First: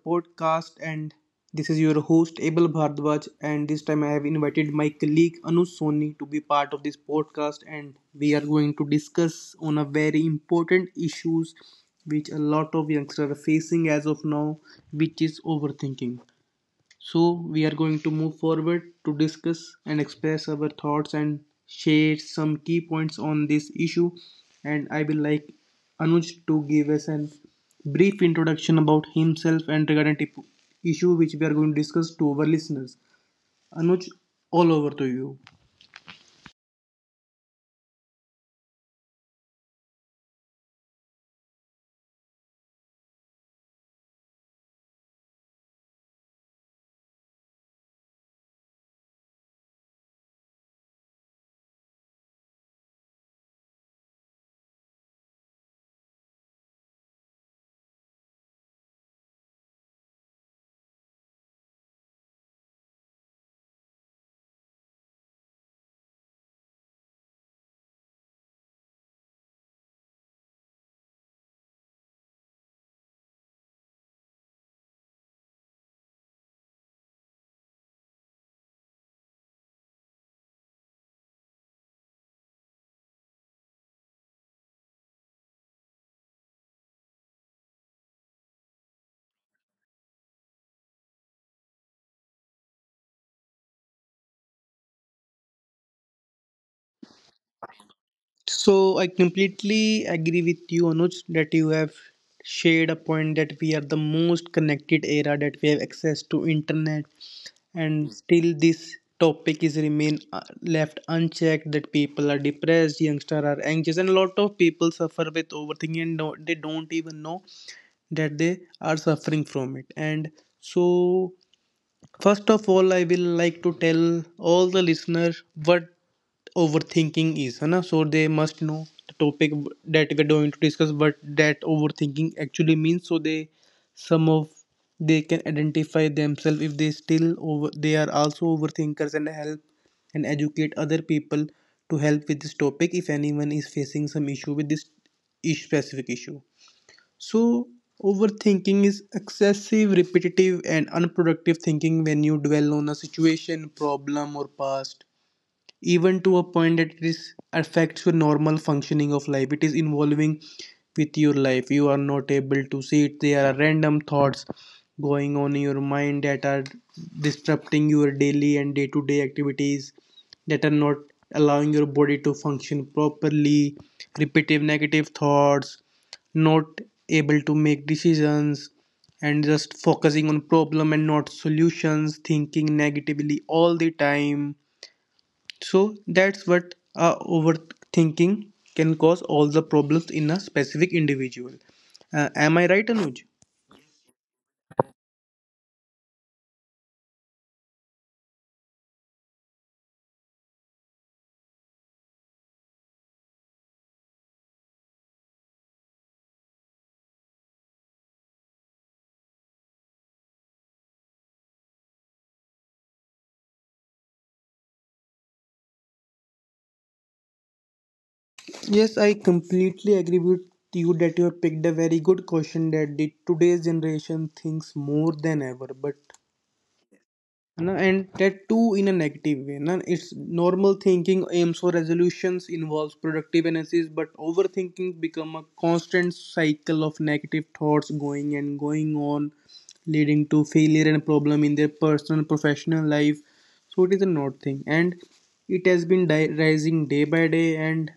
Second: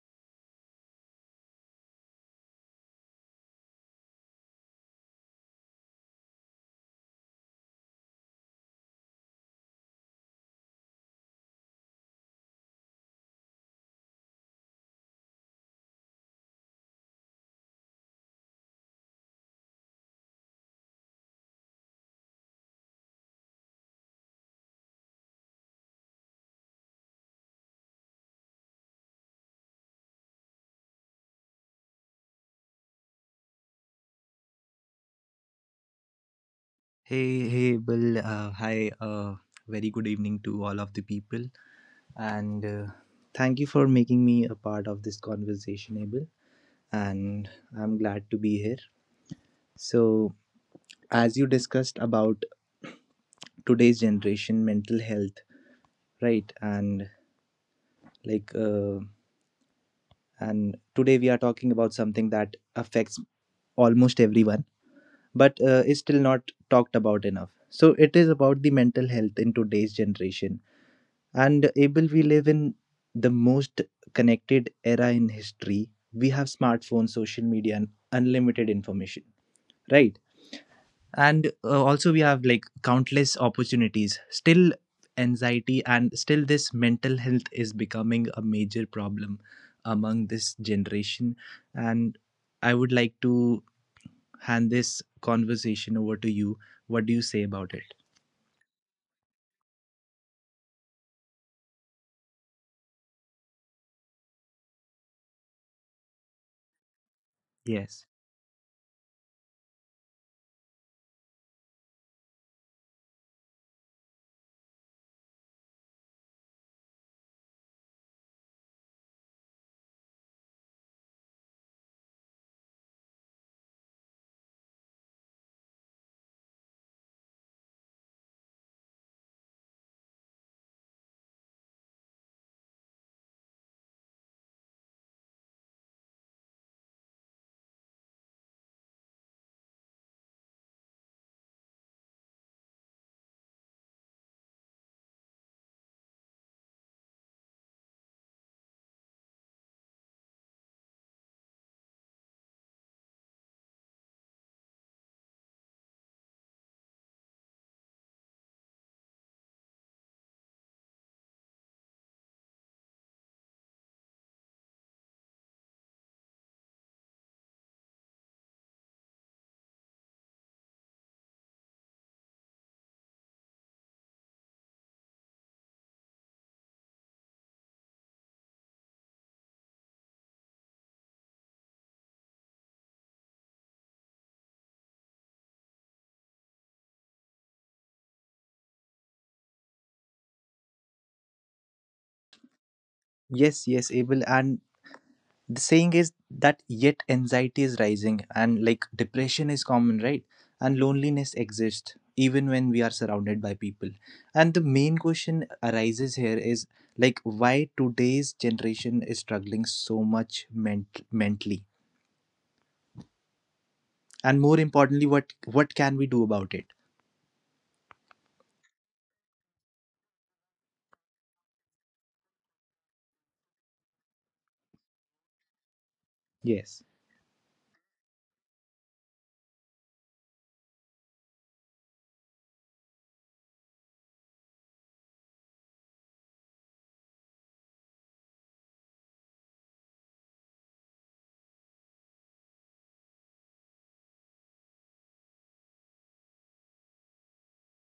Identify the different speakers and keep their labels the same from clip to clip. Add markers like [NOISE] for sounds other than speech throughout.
Speaker 1: podcast. And this is your host, Abel Bhardwaj. And this time, I have invited my colleague Anu Soni to be part of this podcast. And we are going to discuss on a very important issues which a lot of youngsters are facing as of now, which is overthinking. So, we are going to move forward to discuss and express our thoughts and share some key points on this issue. And I will like Anuj to give us a brief introduction about himself and regarding the issue which we are going to discuss to our listeners. Anuj, all over to you.
Speaker 2: Hey, Bill. Hi. Very good evening to all of the people, and thank you for making me a part of this conversation, Abel. And I'm glad to be here. So, as you discussed about today's generation, mental health, right? And like, uh, and today we are talking about something that affects almost everyone but is still not talked about enough. So it is about the mental health in today's generation. And able we live in the most connected era in history. We have smartphones, social media, and unlimited information, right? And also we have like countless opportunities. Still, anxiety and still this mental health is becoming a major problem among this generation. And I would like to hand this conversation over to you. What do you say about it?
Speaker 1: So I completely agree with you, Anuj, that you have shared a point that we are the most connected era that we have access to internet,
Speaker 2: Yes.
Speaker 1: and still this topic is remain, left unchecked, that people are depressed, youngsters are anxious, and a lot of people suffer with overthinking and don't, they don't even know that they are suffering from it, and so first of all, I will like to tell all the listeners what overthinking is, है ना? So they must know the topic that we're going to discuss, what that overthinking actually means. So they, some of they can identify themselves if they are also overthinkers, and help and educate other people to help with this topic if anyone is facing some issue with this specific issue. So, overthinking is excessive, repetitive, and unproductive thinking when you dwell on a situation, problem, or past, even to a point that it is affects your normal functioning of life, it is involving with your life, you are not able to see it, there are random thoughts going on in your mind that are disrupting your daily and day-to-day activities, that are not allowing your body to function properly, repetitive negative thoughts, not able to make decisions, and just focusing on problem and not solutions, thinking negatively all the time. So that's what overthinking can cause all the problems in a specific individual. Am I right, Anuj?
Speaker 2: Yes, yes, Abel. And the saying is that yet anxiety is rising and like depression is common, right? And loneliness exists even when we are surrounded by people. And the main question arises here is like why today's generation is struggling so much mentally, and more importantly, what can we do about it?
Speaker 1: Yes, I completely agree with you that you have picked a very good question that the today's generation thinks more than ever, but
Speaker 2: Yes.
Speaker 1: no, and that too in a negative way. No, it's normal thinking aims for resolutions, involves productive analysis, but overthinking become a constant cycle of negative thoughts going and going on, leading to failure and problem in their personal professional life. So it is a not thing, and it has been rising day by day. And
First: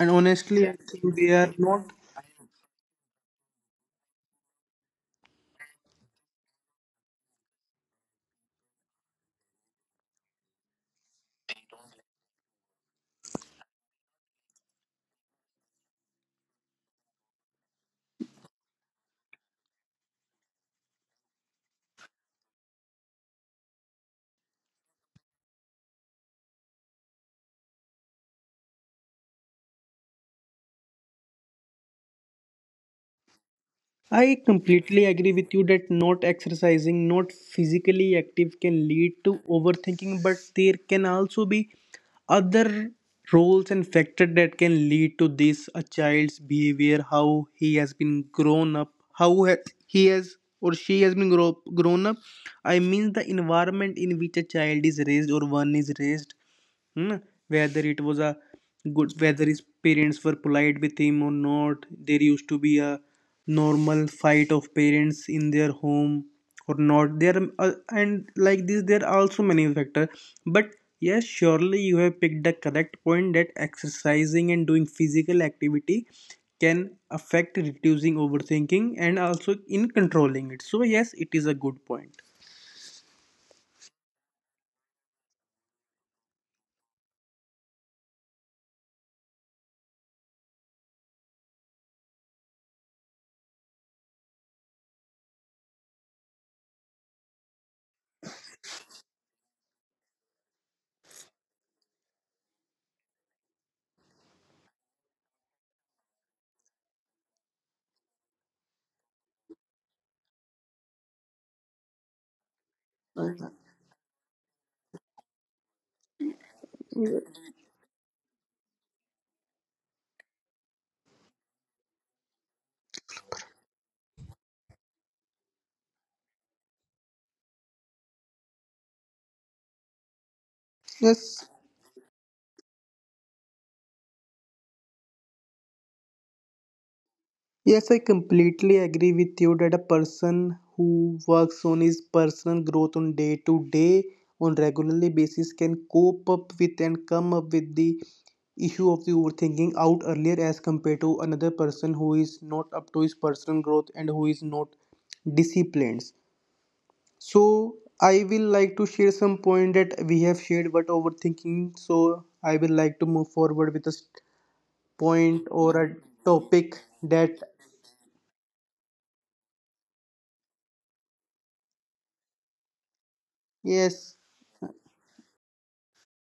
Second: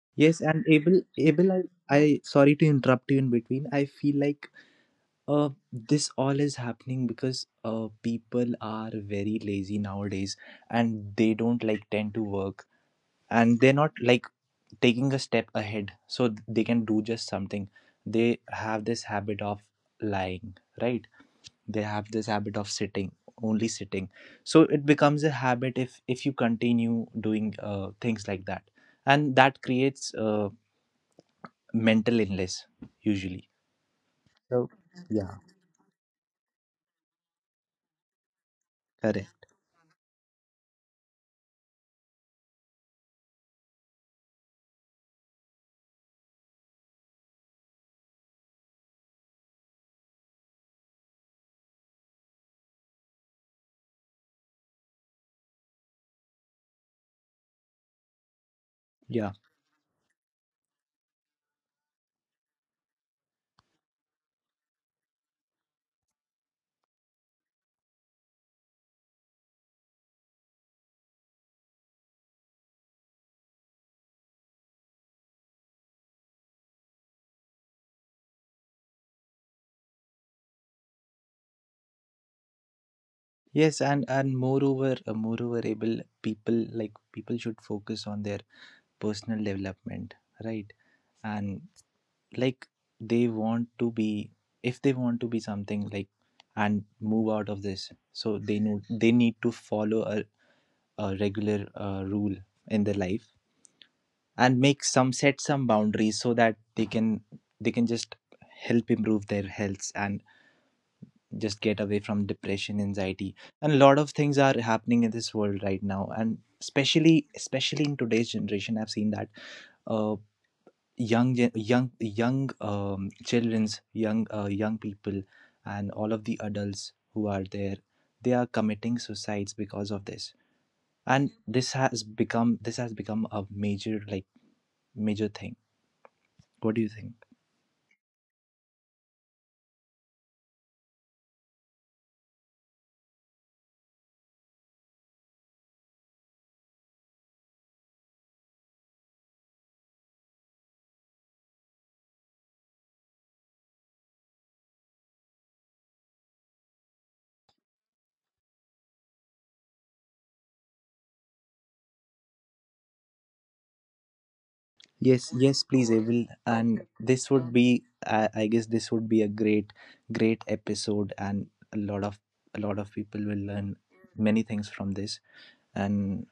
Speaker 2: Yes,
Speaker 1: honestly,
Speaker 2: and
Speaker 1: I
Speaker 2: Abel,
Speaker 1: think we are
Speaker 2: Abel, I,
Speaker 1: not.
Speaker 2: I sorry to interrupt you in between. I feel like this all is happening because people are very lazy nowadays, and they don't like tend to work, and they're not like taking a step ahead, so they can do just something. They have this habit of lying, right? They have this habit of sitting, only sitting. So it becomes a habit if you continue doing things like that, and that creates mental illness usually.
Speaker 1: I
Speaker 2: So,
Speaker 1: completely agree
Speaker 2: yeah,
Speaker 1: with you that not exercising, not physically active can lead to
Speaker 2: correct.
Speaker 1: overthinking, but there can also be other roles and factors that can lead to this, a child's behavior, how he has been grown up, he has or she has been grown up. I mean, the environment in which a child is raised or one is raised. Hmm? Whether it was a good,
Speaker 2: Yeah.
Speaker 1: whether his parents were polite with him or not, there used to be a normal fight of parents in their home or not. There are, and like this, there are also many factors. But yes, surely you have picked the correct point that exercising and doing physical activity can affect reducing overthinking and also in controlling it. So yes, it is a good point.
Speaker 2: Yes, and moreover, moreover able people like people should focus on their personal development, right? And like, they want to be, if they want to be something like, and move out of this, so they know they need to follow a regular rule in their life, and make some set some boundaries so that they can, they can just help improve their health and just get away from depression, anxiety. And a lot of things are happening in this world right now, and especially in today's generation, I've seen that uh, young gen- young young children's young young people and all of the adults who are there, they are committing suicides because of this. And
Speaker 1: Yes,
Speaker 2: this has become a major like major thing. What do you think?
Speaker 1: yes, I completely agree with you that a person who works on his personal growth on day to day, on regularly basis, can cope up with and come up with the issue of the overthinking out earlier as compared to another person who is not up to his personal growth and who is not disciplined. So I will like to share some point that we have shared about overthinking. So I will like to move forward with
Speaker 2: Yes,
Speaker 1: point
Speaker 2: yes,
Speaker 1: or
Speaker 2: please,
Speaker 1: a
Speaker 2: Evil.
Speaker 1: topic
Speaker 2: And this
Speaker 1: that
Speaker 2: would be, I guess, this would be a great, great episode, and a lot of a lot of people will learn
Speaker 1: yes.
Speaker 2: many things from this, and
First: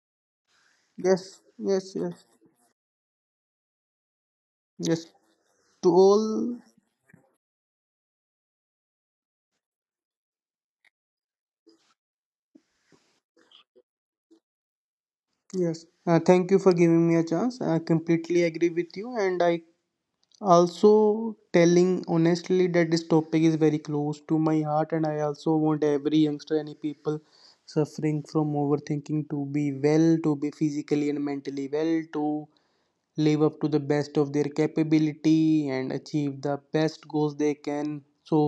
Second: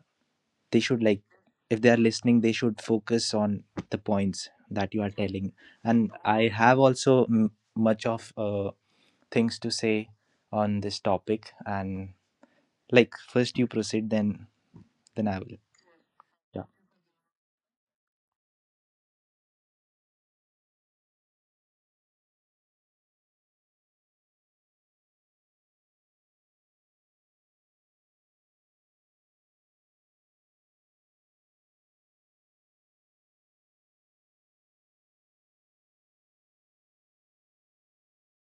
Speaker 2: they should like,
Speaker 1: Yes,
Speaker 2: if they
Speaker 1: yes,
Speaker 2: are
Speaker 1: yes,
Speaker 2: listening, they should focus on the points that you
Speaker 1: yes.
Speaker 2: are telling.
Speaker 1: To
Speaker 2: And I
Speaker 1: all,
Speaker 2: have also m- much of things to say on this topic, and like first you proceed, then I will.
Speaker 1: yes. Thank you
Speaker 2: Yeah.
Speaker 1: for giving me a chance. I completely agree with you, and I also telling honestly that this topic is very close to my heart, and I also want every youngster, any people suffering from overthinking to be well, to be physically and mentally well, to live up to the best of their capability and achieve the best goals they can. So,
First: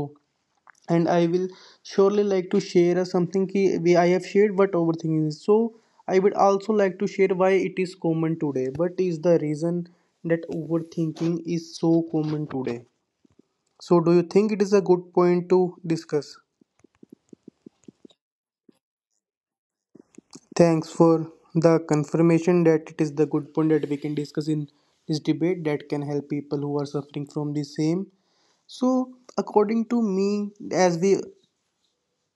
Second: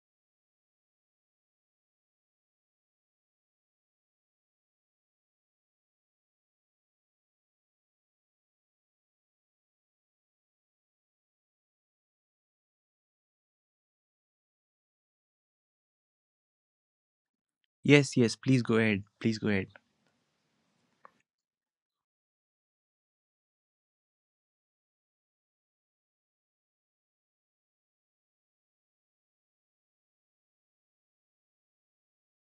Speaker 1: and I will surely like to share a something ki we I have shared what overthinking is. So I would also like to share why it is common today. What is the reason that overthinking is so common today? So do you think it is a good point to discuss?
Speaker 2: Yes, yes. Please go ahead. Please go ahead.
Speaker 1: Thanks for the confirmation that it is the good point that we can discuss in this debate that can help people who are suffering from the same. So, according to me, as we,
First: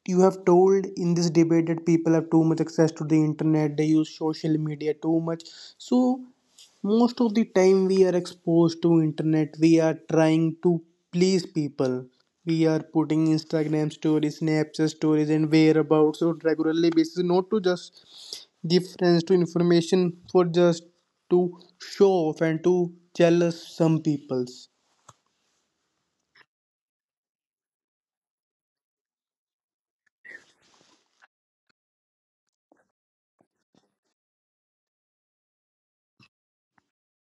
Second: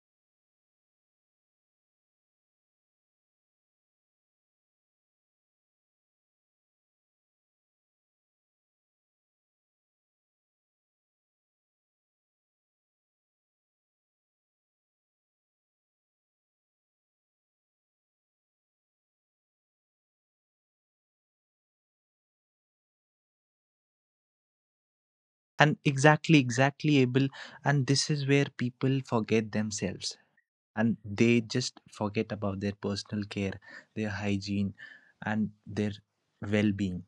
Speaker 1: you have told in this debate that people have too much access to the internet, they use social media too much. So most of the time we are exposed to internet, we are trying to please people. We are putting Instagram stories, Snapchat stories and whereabouts on regularly basis, not to just give friends to information, for just to show off and to jealous some peoples.
Speaker 2: And exactly able, and this is where people forget themselves, and they just forget about their personal care, their hygiene, and their well-being.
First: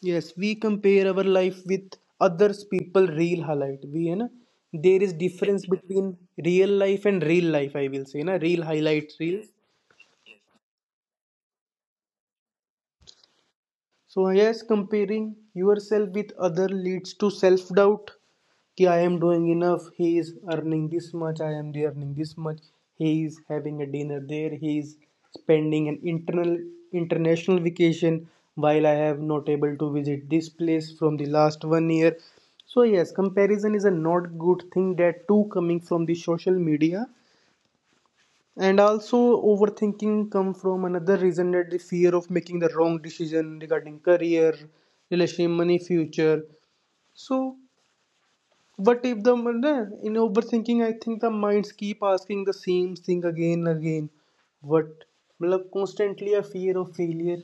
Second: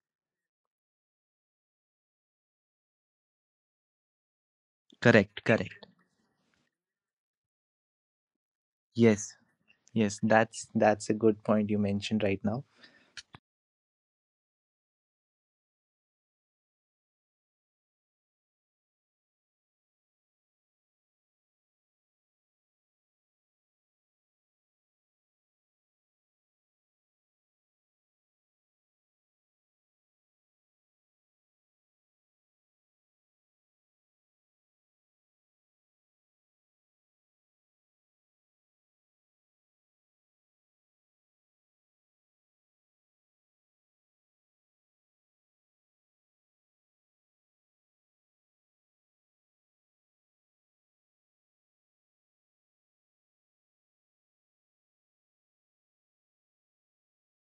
Speaker 1: Yes, we compare our life with others people real highlight. We, you know, there is
Speaker 2: Correct,
Speaker 1: difference
Speaker 2: correct.
Speaker 1: between real life and real life. I will say, na, real highlight
Speaker 2: Yes,
Speaker 1: real.
Speaker 2: yes, that's a good point you mentioned right now.
Speaker 1: So, yes, comparing yourself with other leads to self doubt. Ki I am doing enough. He is earning this much. I am earning this much. He is having a dinner there. He is spending an internal international vacation while I have not able to visit this place from the last one year. So yes, comparison is a not good thing, that too coming from the social media. And also, overthinking come from another reason, that the fear of making the wrong decision regarding career, relationship, money, future. So, what if the, in overthinking? I think the minds keep asking the same thing again and again. What, मतलब constantly a fear of failure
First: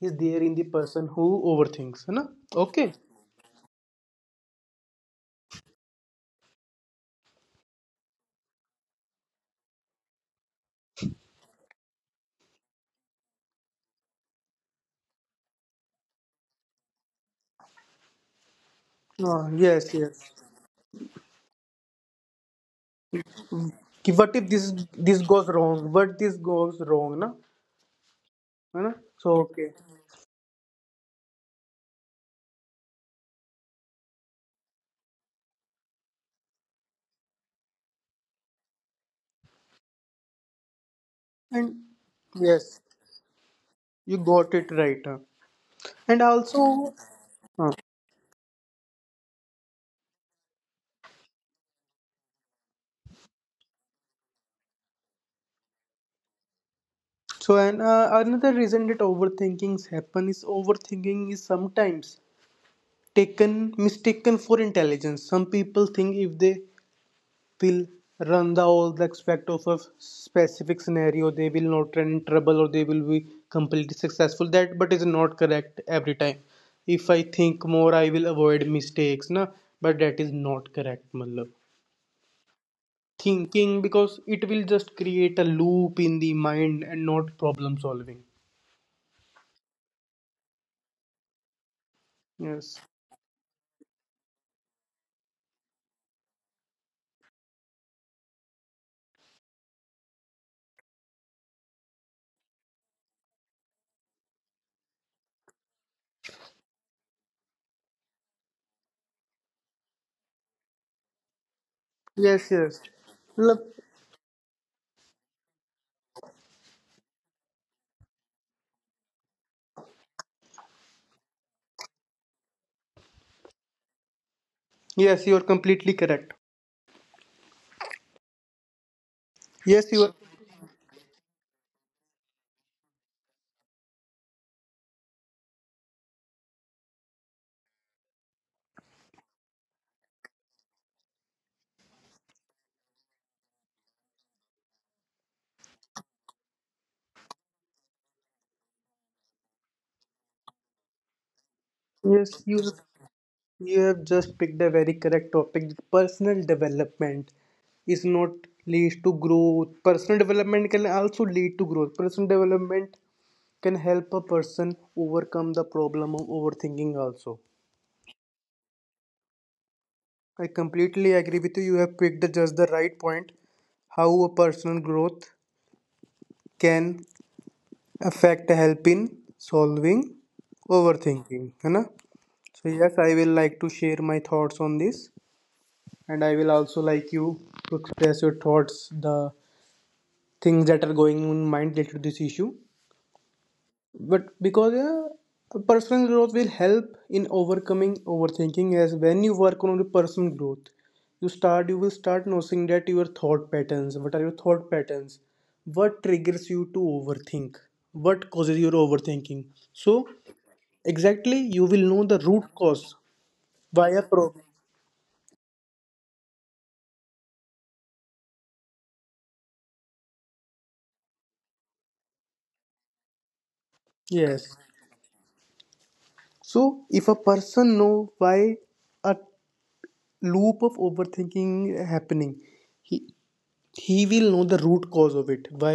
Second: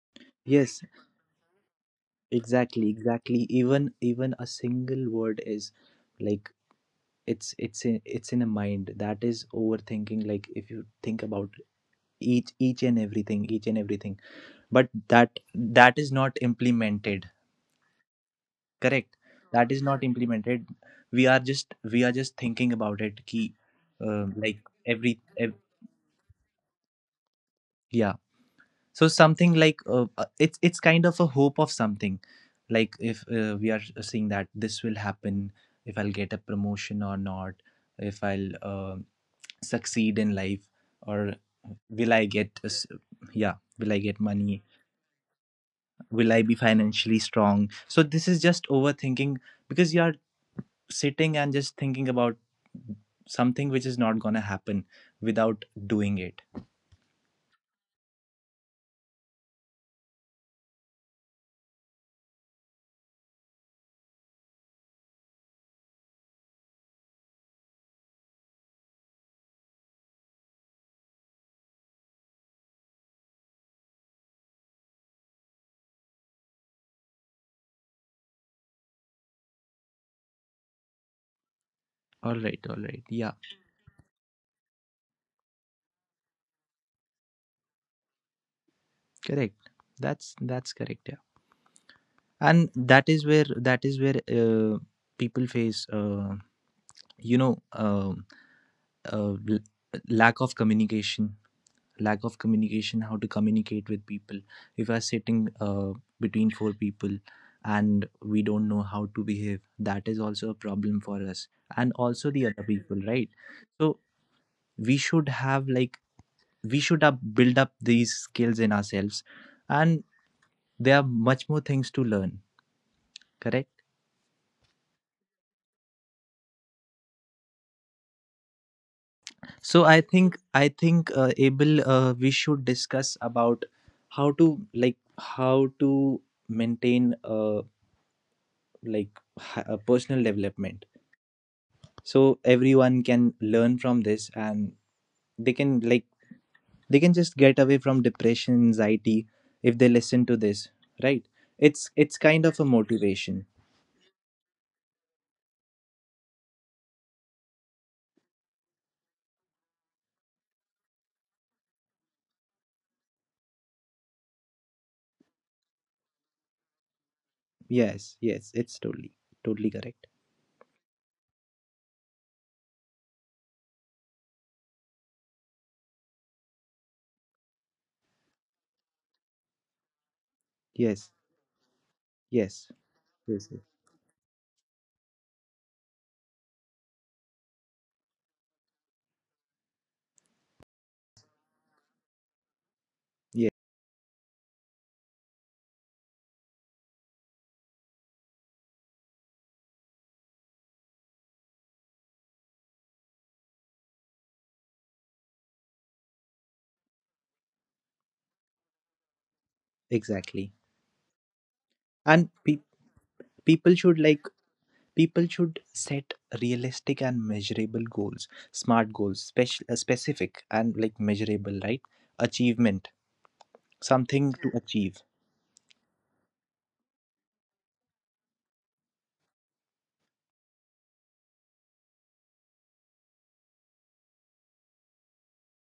Speaker 1: is there in the
Speaker 2: Yes,
Speaker 1: person who overthinks, है ना?
Speaker 2: exactly
Speaker 1: Okay.
Speaker 2: exactly even a single word is like, it's in a mind that is overthinking. Like if you think about each and everything, each and everything, but that is not implemented, correct,
Speaker 1: Ah,
Speaker 2: that is
Speaker 1: yes,
Speaker 2: not
Speaker 1: yes.
Speaker 2: implemented. We are just thinking about it ki
Speaker 1: कि what if this,
Speaker 2: like every
Speaker 1: this goes
Speaker 2: ev-
Speaker 1: wrong? What this goes wrong, ना?
Speaker 2: yeah
Speaker 1: है ना?
Speaker 2: So
Speaker 1: So
Speaker 2: something
Speaker 1: okay.
Speaker 2: like it's kind of a hope of something, like if we are seeing that this will happen. If I'll get a promotion or not, if I'll uh, succeed in life or,
Speaker 1: And yes.
Speaker 2: will I
Speaker 1: You
Speaker 2: get
Speaker 1: got
Speaker 2: money,
Speaker 1: it right. Huh? And
Speaker 2: will I be
Speaker 1: also,
Speaker 2: financially strong?
Speaker 1: uh,
Speaker 2: So this is just overthinking, because you are sitting and just thinking about something which is not going to happen without doing it.
Speaker 1: so, and another reason that overthinkings happen is overthinking is sometimes taken mistaken for intelligence. Some people think if they will run the all the aspect of a specific scenario, they will not run in trouble or they will be completely successful. That but is not correct every time. If I think more, I will avoid mistakes, na. But that is not correct, malab.
Speaker 2: All right, all right, yeah,
Speaker 1: Thinking, because it will just create a loop in the mind and not problem solving.
Speaker 2: correct. That's correct. Yeah, and
Speaker 1: Yes,
Speaker 2: that is where people face you know um uh, l- lack of communication, lack of communication, how to communicate with people. If we're sitting between four people and we don't know how to behave, that is also a problem for us and also
Speaker 1: yes,
Speaker 2: the other
Speaker 1: yes.
Speaker 2: people, right?
Speaker 1: Look,
Speaker 2: So we should have like, we should up, build up these skills in ourselves, and there are much more things to learn, correct.
Speaker 1: yes, you are completely correct.
Speaker 2: So
Speaker 1: Yes,
Speaker 2: i
Speaker 1: you are.
Speaker 2: think i think uh, Abel, we should discuss about how to like how to maintain a like personal development, so everyone can learn from this, and they can like, they can just get away from depression, anxiety, if they listen to this, right? It's
Speaker 1: Yes,
Speaker 2: kind of
Speaker 1: you
Speaker 2: a motivation.
Speaker 1: you have just picked a very correct topic. Personal development is not leads to growth, personal development can also lead to growth, personal development can help a person overcome the problem of overthinking also.
Speaker 2: Yes, yes, it's totally, totally correct.
Speaker 1: I completely agree with you. You have picked just the right point. How a personal growth can affect, help in solving
Speaker 2: Yes,
Speaker 1: overthinking. है ना?
Speaker 2: yes,
Speaker 1: So yes, I will
Speaker 2: yes. Yes,
Speaker 1: like to share my thoughts on this, and I will also like you to express your thoughts, the things that are going in mind related to this issue.
Speaker 2: yes,
Speaker 1: But because yeah, personal growth will help in overcoming overthinking as when you work on the personal growth, you will start noticing that your thought patterns, what are your thought patterns, what triggers you to overthink, what causes your overthinking. So
Speaker 2: exactly.
Speaker 1: exactly you will know the
Speaker 2: And
Speaker 1: root cause,
Speaker 2: people
Speaker 1: why
Speaker 2: should
Speaker 1: a
Speaker 2: like,
Speaker 1: problem.
Speaker 2: people should set realistic and measurable goals, smart goals, special, specific and like measurable, right? Achievement, something to
Speaker 1: Yes,
Speaker 2: achieve.
Speaker 1: so if a person know why a loop of overthinking happening, he he will know the root cause of it, why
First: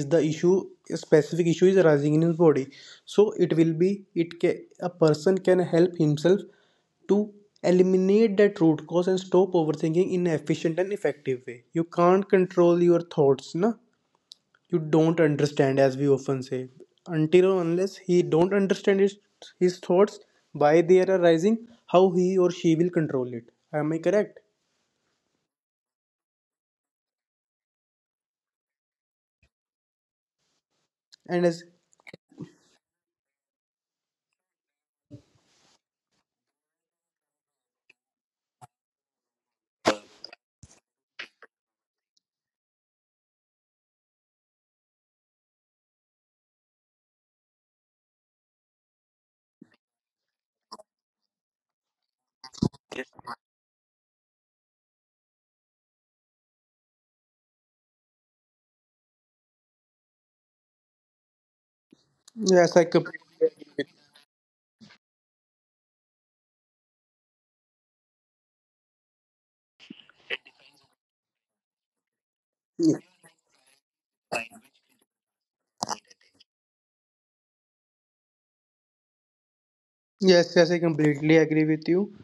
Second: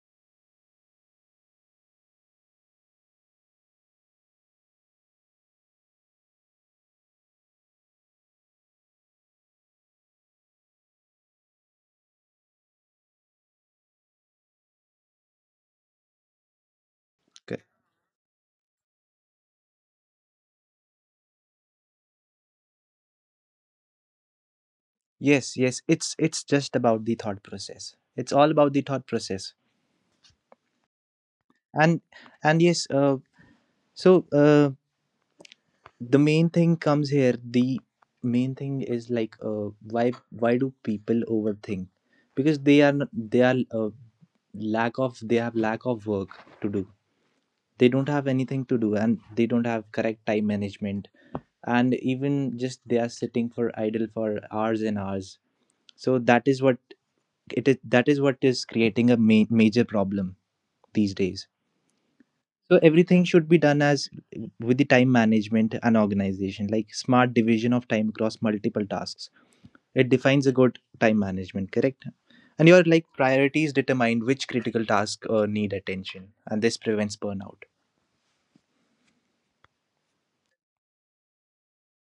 Speaker 1: is the issue, a specific issue is arising in his body. So it will be, a person can help himself to eliminate that root cause and stop overthinking in an efficient and effective way. You can't control your thoughts, na. You don't understand, as we often say, until or
Speaker 2: Okay.
Speaker 1: unless he don't understand his thoughts, why they are arising, how he or she will control it. Am I correct?
Speaker 2: Yes, yes, it's just about the thought process, it's all about the thought process.
Speaker 1: And as
Speaker 2: and and yes, so uh, the main thing comes here, the main thing is like, why do people overthink? Because they are n- they are lack of they have lack of work to do, they don't have anything to do, and they don't have correct time management, and even just they are sitting for idle for hours and hours. So that is what it is, that is what is creating a major problem these days.
Speaker 1: yes,
Speaker 2: So
Speaker 1: I completely
Speaker 2: everything should be
Speaker 1: agree
Speaker 2: done
Speaker 1: with
Speaker 2: as with the time management and organization, like smart division of time across multiple tasks, it defines a good time management, correct. And your
Speaker 1: you.
Speaker 2: like priorities determine which critical task need attention, and this prevents burnout.
Speaker 1: Yes, yes, I completely agree with you.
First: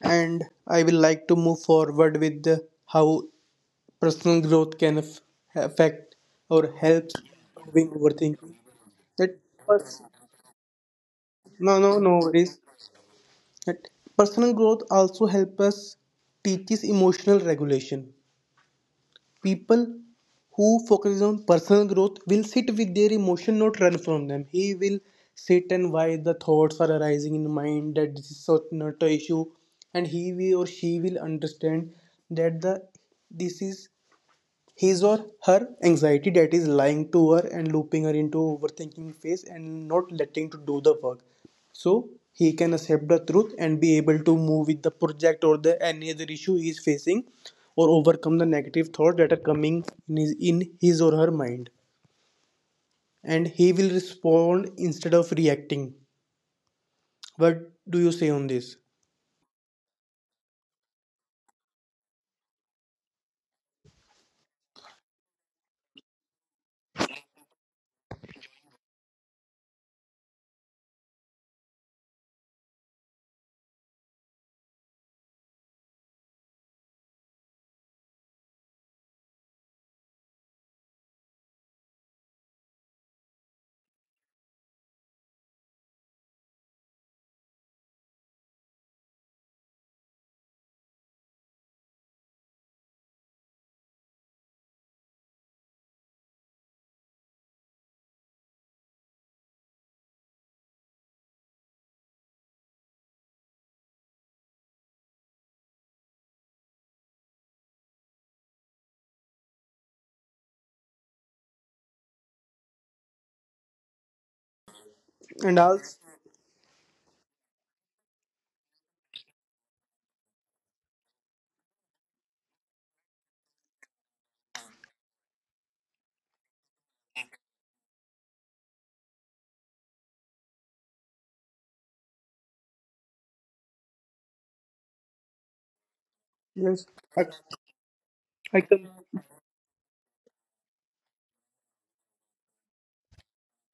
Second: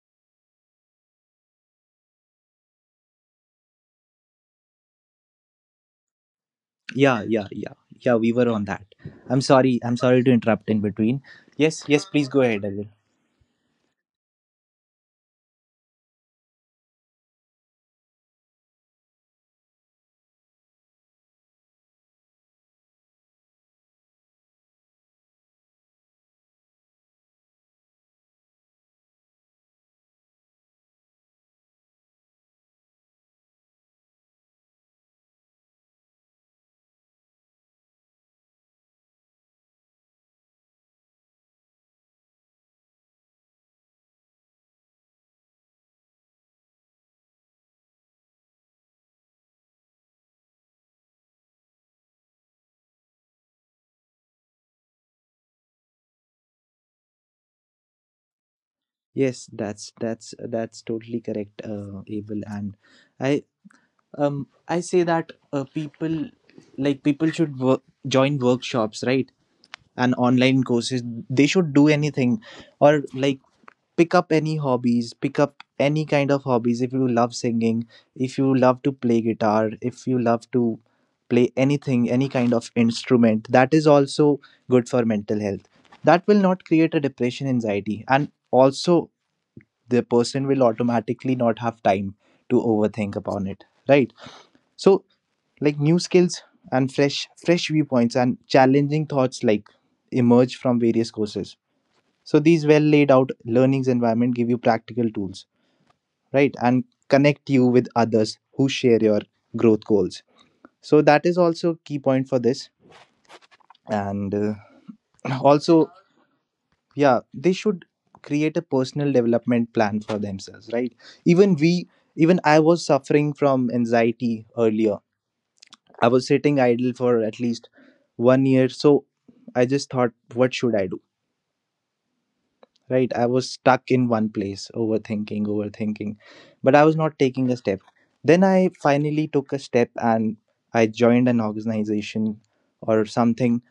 Speaker 1: And I will like to move forward with the, how personal growth can affect or helps
Speaker 2: yeah yeah yeah
Speaker 1: doing
Speaker 2: yeah we were
Speaker 1: overthinking.
Speaker 2: on that.
Speaker 1: That
Speaker 2: i'm sorry i'm
Speaker 1: pers-
Speaker 2: sorry to interrupt in between.
Speaker 1: no,
Speaker 2: Yes,
Speaker 1: no,
Speaker 2: yes,
Speaker 1: no
Speaker 2: please go
Speaker 1: worries.
Speaker 2: ahead, Abel.
Speaker 1: That personal growth also helps us, teaches emotional regulation. People who focuses on personal growth will sit with their emotion, not run from them. He will sit and why the thoughts are arising in mind, that this is such not a issue. And he will or she will understand that the this is his or her anxiety that is lying to her and looping her into overthinking phase and not letting to do the work. So he can accept the truth and be able to move with the project or the any other issue he is facing, or overcome the negative thoughts that are coming in in his or her mind. And he will respond instead of reacting. What do you say on this?
Speaker 2: Yes, that's that's totally correct, Abel. And i I say that people like people should work, join workshops, right? And online courses, they should do anything or like pick up any hobbies, pick up any kind of hobbies. If you love singing, if you love to play guitar, if you love to play anything, any kind of instrument, that is also good for mental health. That will not create a depression, anxiety, and also the person will automatically not have time to overthink upon it, right? So like new skills and fresh viewpoints and challenging thoughts like emerge from various courses. So these well laid out learnings environment give you practical tools, right, and connect you with others who share your growth goals. So that is also key point for this. And [CLEARS THROAT]
Speaker 1: And
Speaker 2: also,
Speaker 1: also,
Speaker 2: yeah, they should create a personal development plan for themselves, right? Even we, even I was suffering from anxiety earlier. I was sitting idle for at least one year. So I just thought, what should I do? Right? I was stuck in one place, overthinking, overthinking, but
Speaker 1: yes.
Speaker 2: I was not
Speaker 1: i,
Speaker 2: taking a step. Then
Speaker 1: I
Speaker 2: I
Speaker 1: com-
Speaker 2: finally took a step and I joined an organization or something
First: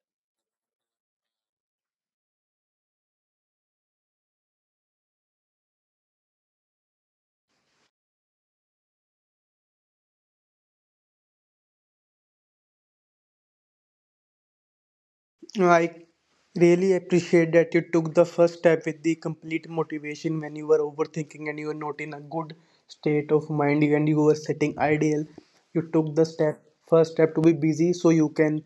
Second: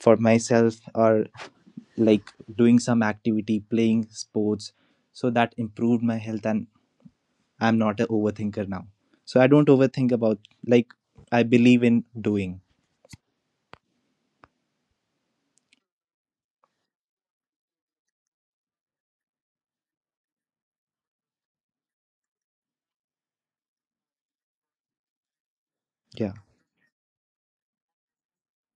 Speaker 2: for myself, or like doing some activity, playing sports. So that improved my health, and I'm not an overthinker now. So I don't overthink about, like, I believe in doing.
Speaker 1: I really appreciate that you took the first step with the complete motivation when you were overthinking and you were not in a good state of mind, and you were setting ideal. You took
Speaker 2: Yeah.
Speaker 1: the step, first step to be busy so you can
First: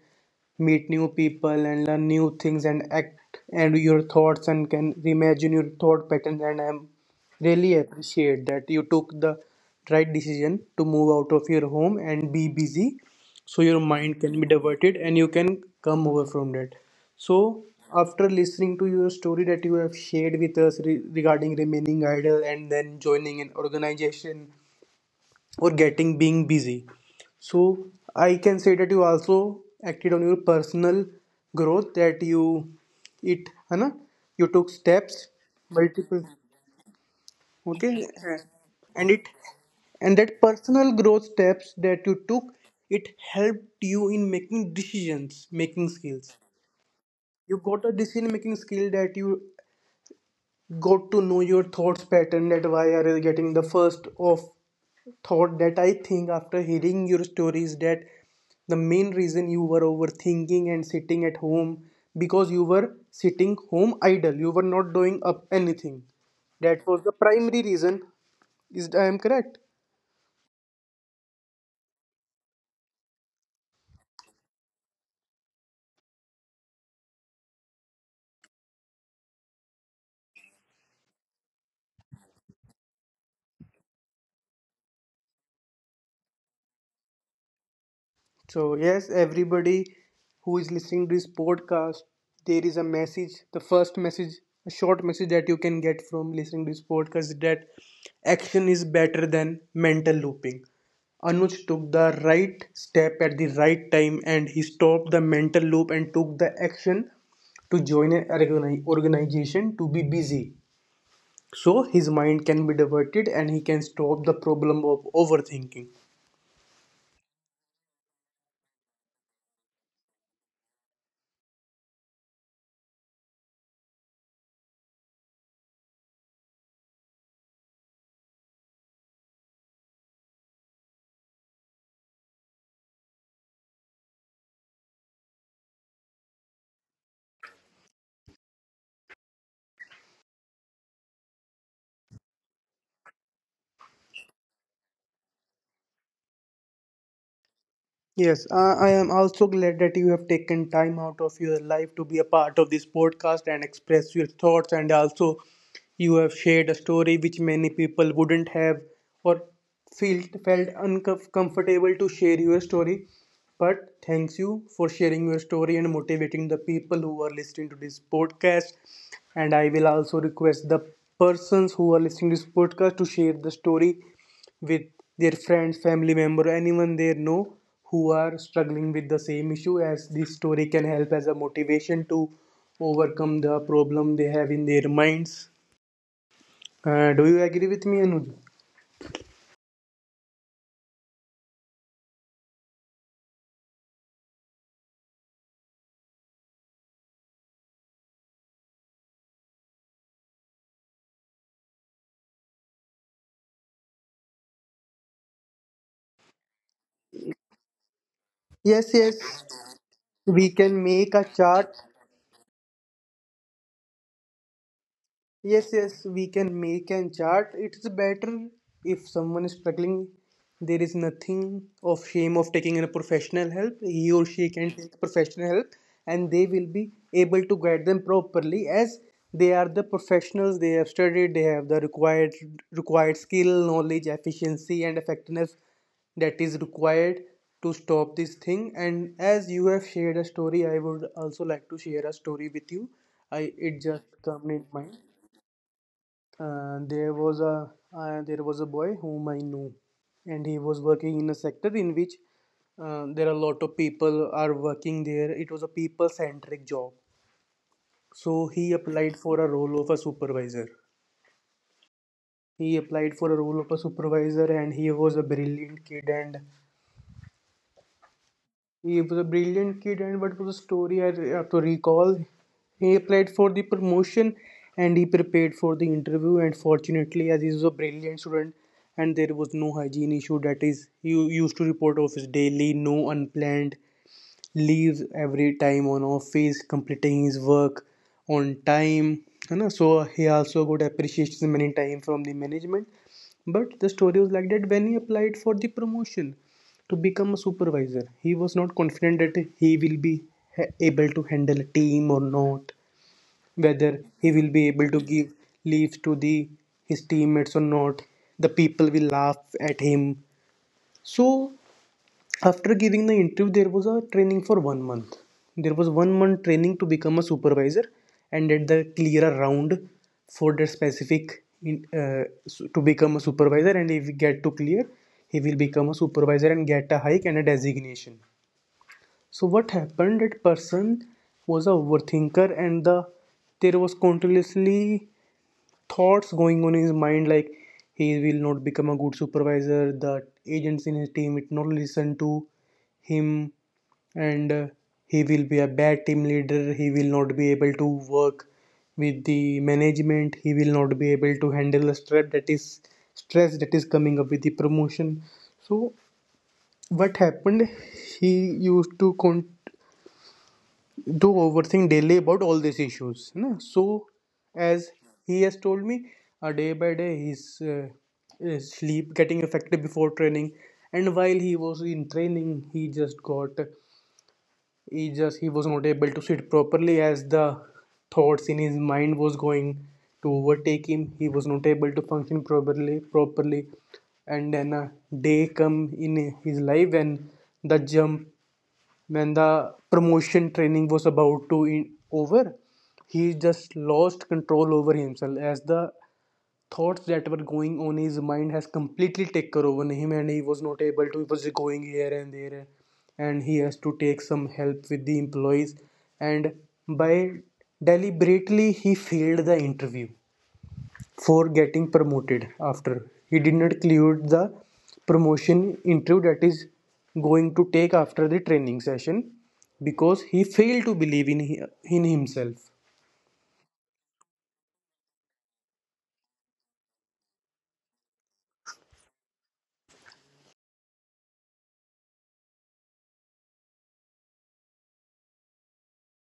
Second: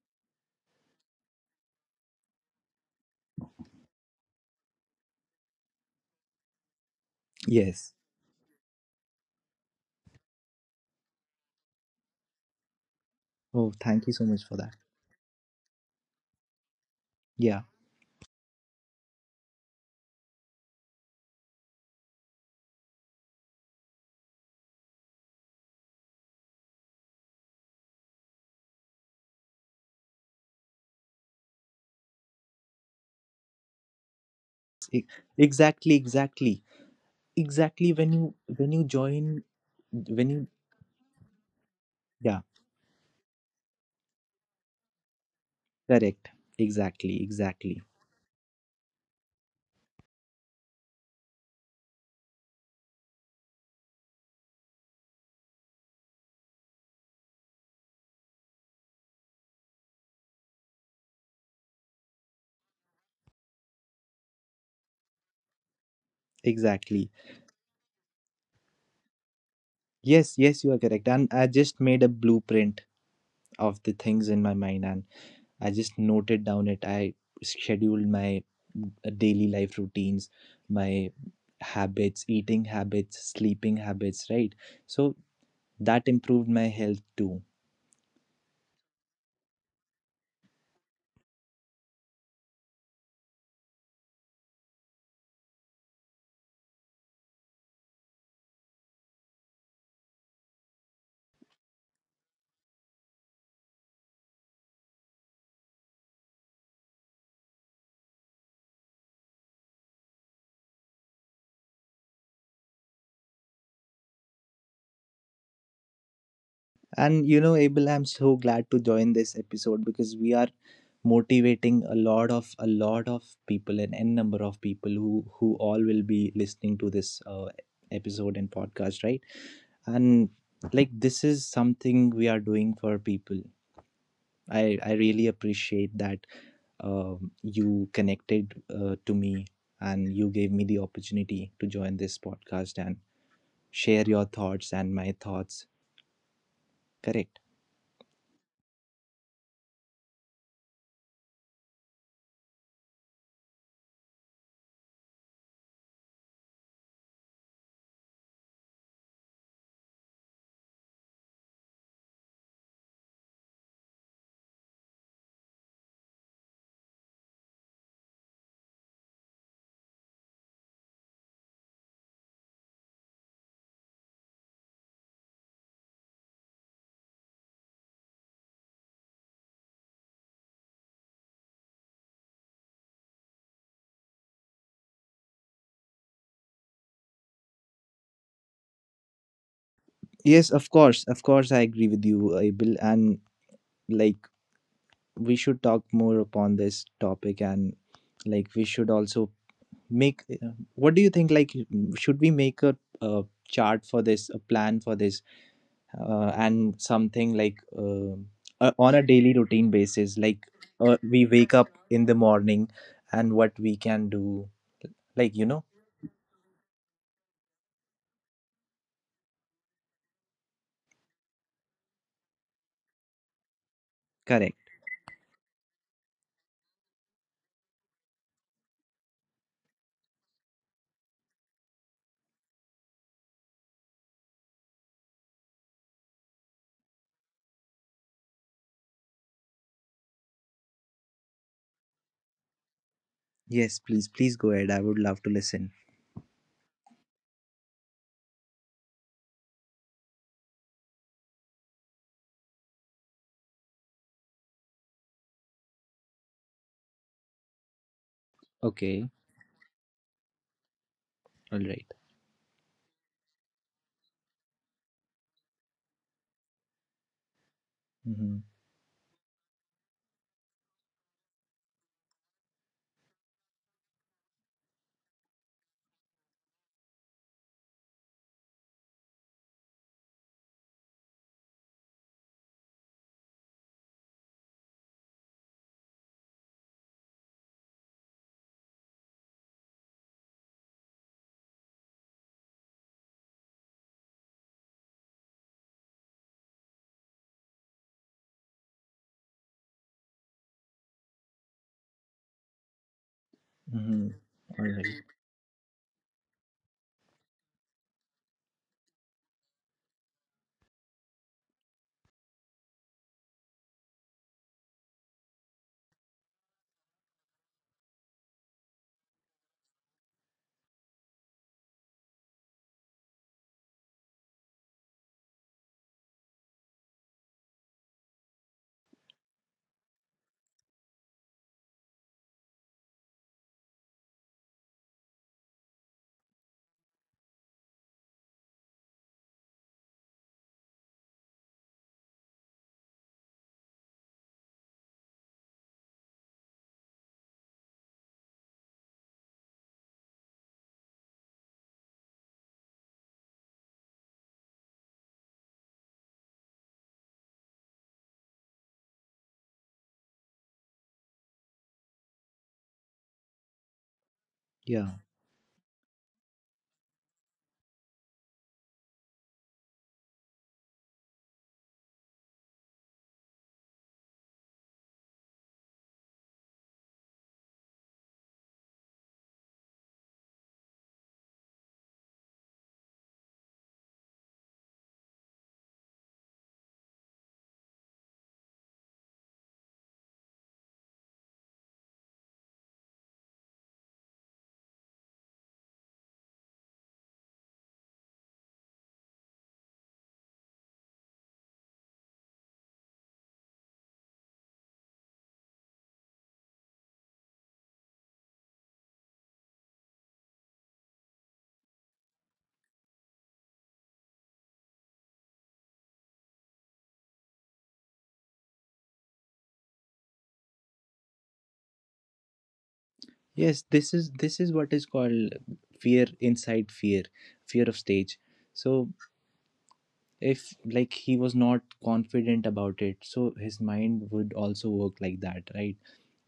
Speaker 1: meet new people and learn new things and act, and your thoughts and can reimagine your thought patterns. And I'm really
Speaker 2: Yes.
Speaker 1: appreciate that you took the right decision to move out of your home and be busy, so
Speaker 2: Oh,
Speaker 1: your
Speaker 2: thank you
Speaker 1: mind
Speaker 2: so
Speaker 1: can
Speaker 2: much
Speaker 1: be
Speaker 2: for that.
Speaker 1: diverted and you can come over from that. So
Speaker 2: Yeah,
Speaker 1: after listening to your story that you have shared with us regarding remaining idle and then joining an organization or getting being busy, so I can say that you also acted on your personal growth, that you it Hannah, you took
Speaker 2: e-
Speaker 1: steps
Speaker 2: exactly,
Speaker 1: multiple.
Speaker 2: exactly,
Speaker 1: Okay.
Speaker 2: exactly. When you
Speaker 1: Yes.
Speaker 2: when you
Speaker 1: And it,
Speaker 2: join,
Speaker 1: and
Speaker 2: when
Speaker 1: that
Speaker 2: you,
Speaker 1: personal growth steps that you
Speaker 2: yeah,
Speaker 1: took, it helped you in making decisions, making
Speaker 2: correct.
Speaker 1: skills.
Speaker 2: Exactly,
Speaker 1: You
Speaker 2: exactly,
Speaker 1: got a decision making skill, that you got to know your thoughts pattern, that why are you getting the first off thought. That I think after hearing your stories, that the main reason you were overthinking and sitting at home, because you were sitting home idle. You were not doing up anything. That was the
Speaker 2: exactly.
Speaker 1: primary reason. Is I am correct?
Speaker 2: Yes, yes, you are correct. And I just made a blueprint of the things in my mind, and I just noted down it. I scheduled my daily life routines, my habits, eating habits, sleeping habits. Right. So that improved my health too.
Speaker 1: So, yes, everybody who is listening to this podcast, there is a message. The first message, a short message that you can get from listening to this podcast is that action is better than mental looping. Anuj took the right step at the right time, and he stopped the mental loop and took the action to join an organization to be busy. So his mind can be diverted and he can stop the problem of overthinking.
Speaker 2: And you know, Abel, I'm so glad to join this episode because we are motivating a lot of people, an n number of people who all will be listening to this episode and podcast, right? And like this is something we are doing for people. I really appreciate that you connected to me, and you gave me the opportunity to join this podcast and share your thoughts and my thoughts. Correct.
Speaker 1: Yes, I am also glad that you have taken time out of your life to be a part of this podcast and express your thoughts. And also, you have shared a story which many people wouldn't have, or felt uncomfortable to share your story. But thanks you for sharing your story and motivating the people who are listening to this podcast. And I will also request the persons who are listening to this podcast to share the story with their friends, family member, anyone they know who are struggling with the same issue, as this story can help as a motivation to overcome the problem they have in their minds. Do you agree with me, Anuj?
Speaker 2: Yes, of course, I agree with you, Abel. And like, we should talk more upon this topic, and like, we should also make. What do you think? Like, should we make a chart for this, a plan for this, and something like
Speaker 1: Yes,
Speaker 2: on a
Speaker 1: yes.
Speaker 2: daily routine basis? Like,
Speaker 1: We can make a
Speaker 2: we wake
Speaker 1: chart.
Speaker 2: up in the morning, and what we can do. Like, you
Speaker 1: Yes,
Speaker 2: know,
Speaker 1: yes, we can make an chart. It's better if someone is struggling. There is nothing of shame of taking in a professional help. He or she
Speaker 2: correct.
Speaker 1: can take professional help, and they will be able to guide them properly, as they are the professionals. They have studied, they have the required skill, knowledge, efficiency and effectiveness that is required to stop this thing. And as you have shared a story, I would also like to share a story with you. I it
Speaker 2: Yes,
Speaker 1: just
Speaker 2: please, please
Speaker 1: come
Speaker 2: go
Speaker 1: in
Speaker 2: ahead. I
Speaker 1: mind.
Speaker 2: would love to listen.
Speaker 1: Uh, there was a there was a boy whom I knew, and he was working in a sector in which there are a lot of people are working there. It was a people-centric job. So he
Speaker 2: Okay.
Speaker 1: applied for a role of a supervisor.
Speaker 2: All right.
Speaker 1: He applied for a role of a supervisor, and
Speaker 2: Mm-hmm.
Speaker 1: he was a brilliant kid, and what was the story I have to recall? He applied for the promotion and he prepared for the interview. And fortunately, as he was a brilliant student, and there was no hygiene issue, that is, he used to report office daily, no unplanned leaves, every time on office, completing his work on time, you know. So he also got appreciation many times from the management. But the story was like that, when he applied for the promotion to become a supervisor, he was not confident that he will be able to handle a team or not, whether
Speaker 2: Mm-hmm.
Speaker 1: he will be
Speaker 2: All
Speaker 1: able
Speaker 2: right.
Speaker 1: to give leaves to the his teammates or not, the people will laugh at him. So after giving the interview, there was a training for 1 month. There was 1 month training to become a supervisor, and at the clear a round for that specific to become a supervisor, and if he get to clear, he will become a supervisor and get a hike and a designation. So what happened, that person was a overthinker, and the there was continuously thoughts going on in his mind, like he will not become a good supervisor, the agents in his team will not listen to him, and he will be a bad team leader, he will not be able to work with the management, he will not be able to handle the stress that is coming up with the promotion. So what happened, he used to con- do overthink daily about all these issues. Na? So, as
Speaker 2: Yeah.
Speaker 1: he has told me, day by day his sleep getting affected before training, and while he was in training, he just got he just he was not able to sit properly, as the thoughts in his mind was going to overtake him. He was not able to function properly, and then a day come in his life when the jump when the promotion training was about to over, he just lost control over himself, as the thoughts that were going on in his mind has completely taken over him, and he was not able to, he was going here and there, and he has to take some help with the employees. And by deliberately he failed the interview for getting promoted, after he did not clear the promotion interview that is going to take after the training session, because he failed to believe in himself.
Speaker 2: Yes, this is what is called fear inside fear, fear of stage. So if like he was not confident about it, so his mind would also work like that, right?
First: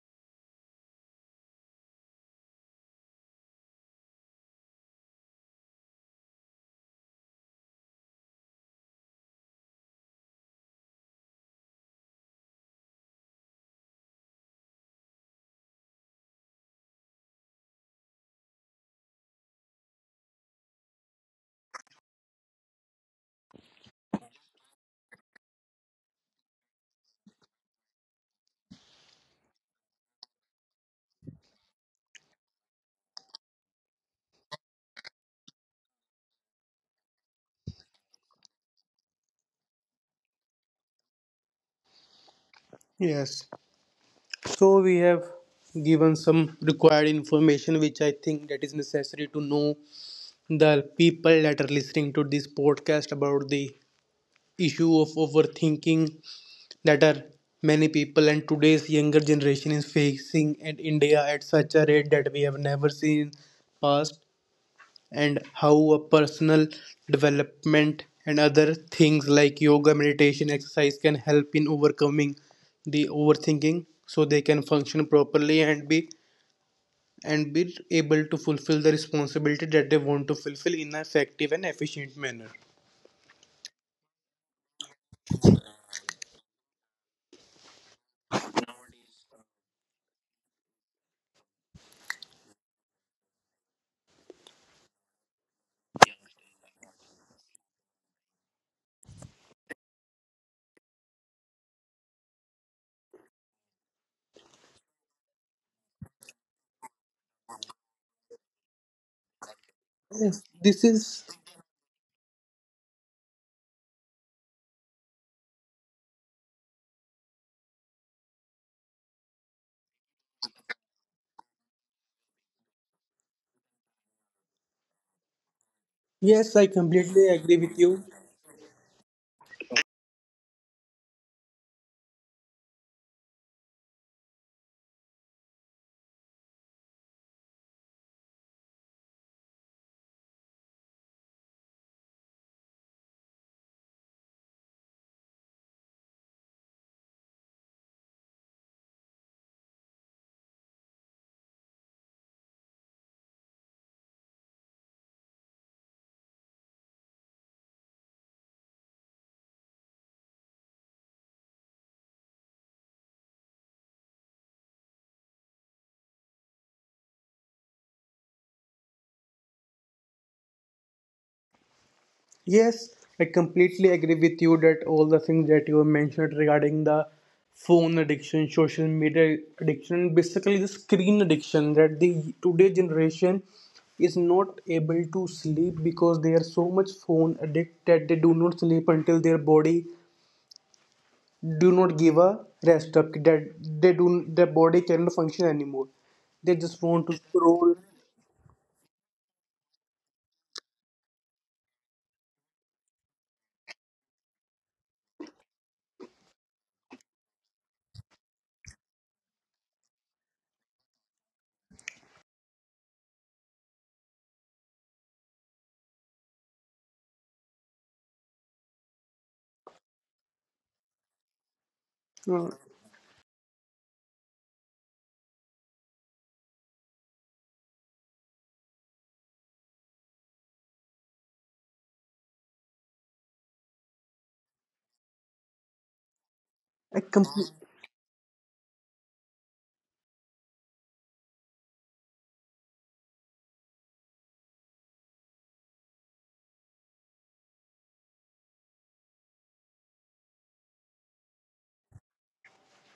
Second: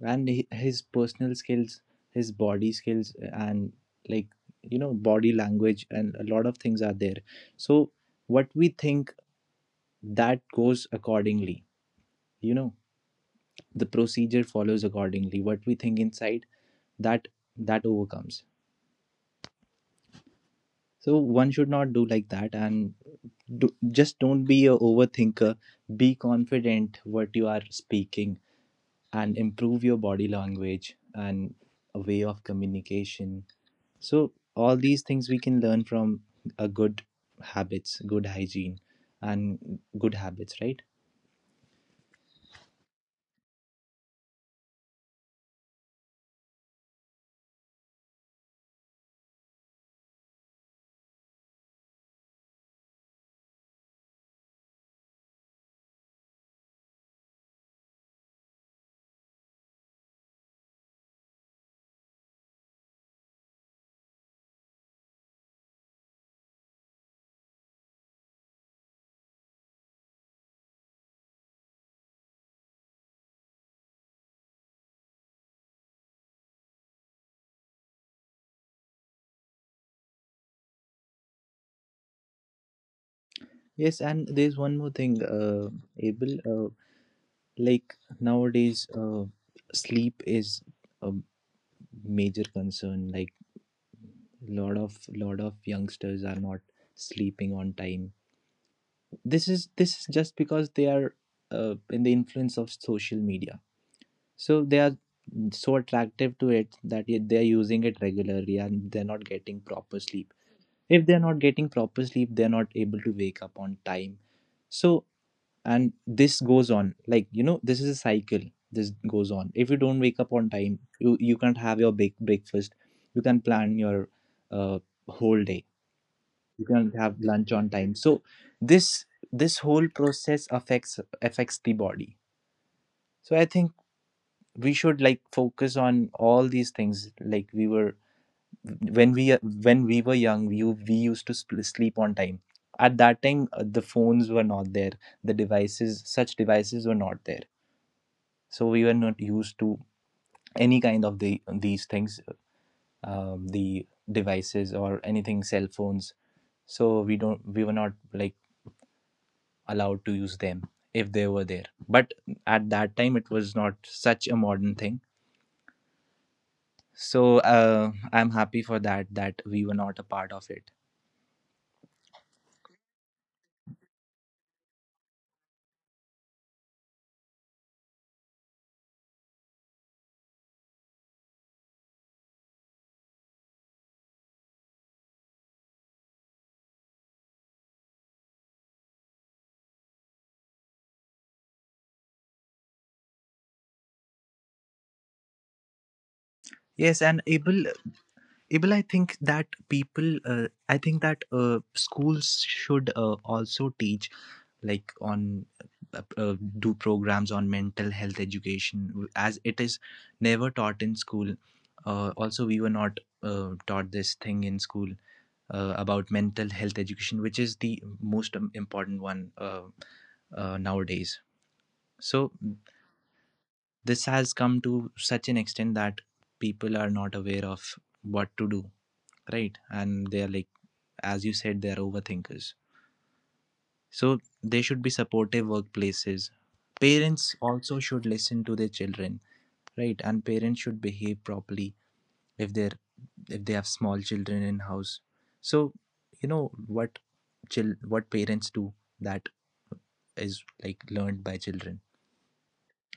Speaker 2: And he, his personal skills, his body skills, and like you know body language and a lot of things are there. So what we think, that goes accordingly. You know the procedure follows accordingly. What we think inside, that that overcomes. So one should not do like that and just don't be a overthinker, be confident what you are speaking and improve your body language and a way of communication. So all these things we can learn from a good habits, good hygiene, and good habits, right?
Speaker 1: Yes, so we have given some required information which I think that is necessary to know the people that are listening to this podcast about the issue of overthinking, that are many people and today's younger generation is facing in India at such a rate that we have never seen past, and how a personal development and other things like yoga, meditation, exercise can help in overcoming the overthinking, so they can function properly and be able to fulfill the responsibility that they want to fulfill in an effective and efficient manner.
Speaker 2: Yes, and there's one more thing, Abel. uh, like nowadays, sleep is a major concern. Like lot of youngsters are not sleeping on time. This is just because they are in the influence of social media, so they are so attractive to it that they are using it regularly and they're not getting proper sleep.
Speaker 1: Yes, this
Speaker 2: If
Speaker 1: is,
Speaker 2: they're not getting proper sleep, they're not able to wake up on time. So, and this goes on, like you know, this is a cycle. This goes on. If you don't wake up on time, you can't have your big breakfast, you can plan your uh, whole day,
Speaker 1: yes, I
Speaker 2: you can have
Speaker 1: completely
Speaker 2: lunch
Speaker 1: agree
Speaker 2: on
Speaker 1: with
Speaker 2: time.
Speaker 1: you.
Speaker 2: So this this whole process affects the body. So I think we should like focus on all these things. Like we were, when we, when we were young, we used to sleep on time. At that time, the phones were not there, the devices, such devices were not there, so we were not used to any kind of the these things. The devices or anything, cell phones. So we don't, we were not like allowed to use them if they were there. But at that time, it was not such a modern thing. So I'm happy for that, that we were not a part of it.
Speaker 1: Yes, I completely agree with you that all the things that you have mentioned regarding the phone addiction, social media addiction, basically the screen addiction, that the today generation is not able to sleep because they are so much phone addict that they do not sleep until their body do not give a rest up that they do, their body cannot function anymore. They just
Speaker 2: Yes,
Speaker 1: want to
Speaker 2: and Abel,
Speaker 1: scroll.
Speaker 2: Abel, I think that people, I think that schools should also teach, like on, do programs on mental health education, as it is never taught in school. Also, we were not taught this thing in school about mental health education, which is the most important one, nowadays. So
Speaker 1: Uh,
Speaker 2: this has come to such an extent that people are not aware of what to do, right? And they are like, as you said, they are overthinkers, so they should be supportive workplaces,
Speaker 1: I
Speaker 2: parents
Speaker 1: compl-
Speaker 2: also should listen to their children, right? And parents should behave properly if they're, if they have small children in house. So you know what, chil what parents do, that is like learned by children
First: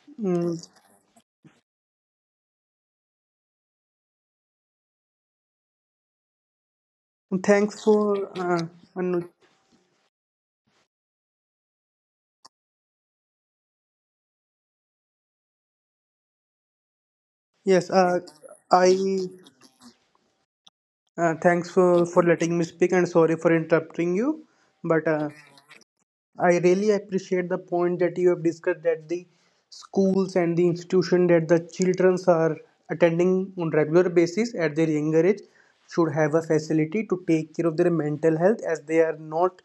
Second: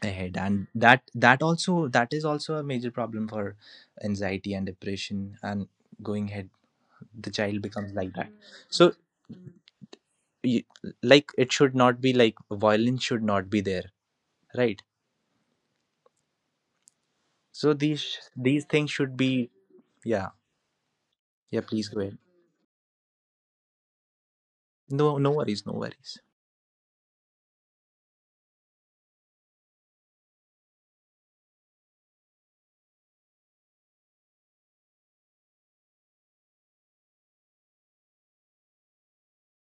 Speaker 2: ahead,
Speaker 1: mm,
Speaker 2: and that also, that is also a major problem for anxiety and depression. And going ahead, the child
Speaker 1: Thanks
Speaker 2: becomes like
Speaker 1: for
Speaker 2: that. So
Speaker 1: Anuj.
Speaker 2: you, like it should not be like, violence should not be there, right? So
Speaker 1: Yes,
Speaker 2: these these things should
Speaker 1: I
Speaker 2: be. Yeah, yeah,
Speaker 1: thanks
Speaker 2: please go ahead.
Speaker 1: for letting me speak, and sorry for interrupting you.
Speaker 2: No,
Speaker 1: But
Speaker 2: no worries, no worries.
Speaker 1: I really appreciate the point that you have discussed, that the schools and the institution that the children are attending on regular basis at their younger age should have a facility to take care of their mental health, as they are not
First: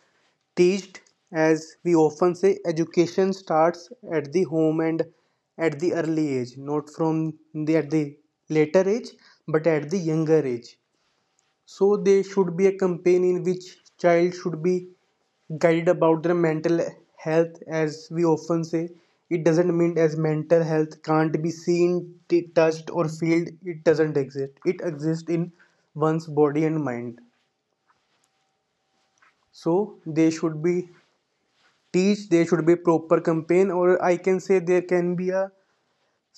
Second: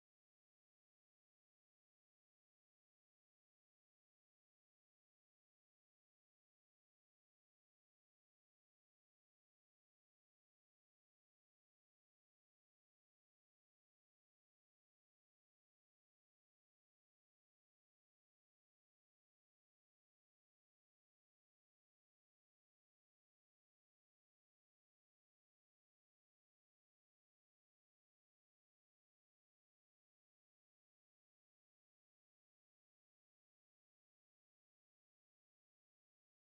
Speaker 1: teached, as we often say education starts at the home and at the early age, not from the at the later age, but at the younger age. So there should be a campaign in which child should be guided about their mental health, as we often say, it doesn't mean as mental health can't be seen, touched or felt, it doesn't exist. It exists in one's body and mind. So they should be teach, there should be a proper campaign, or I can say there can be a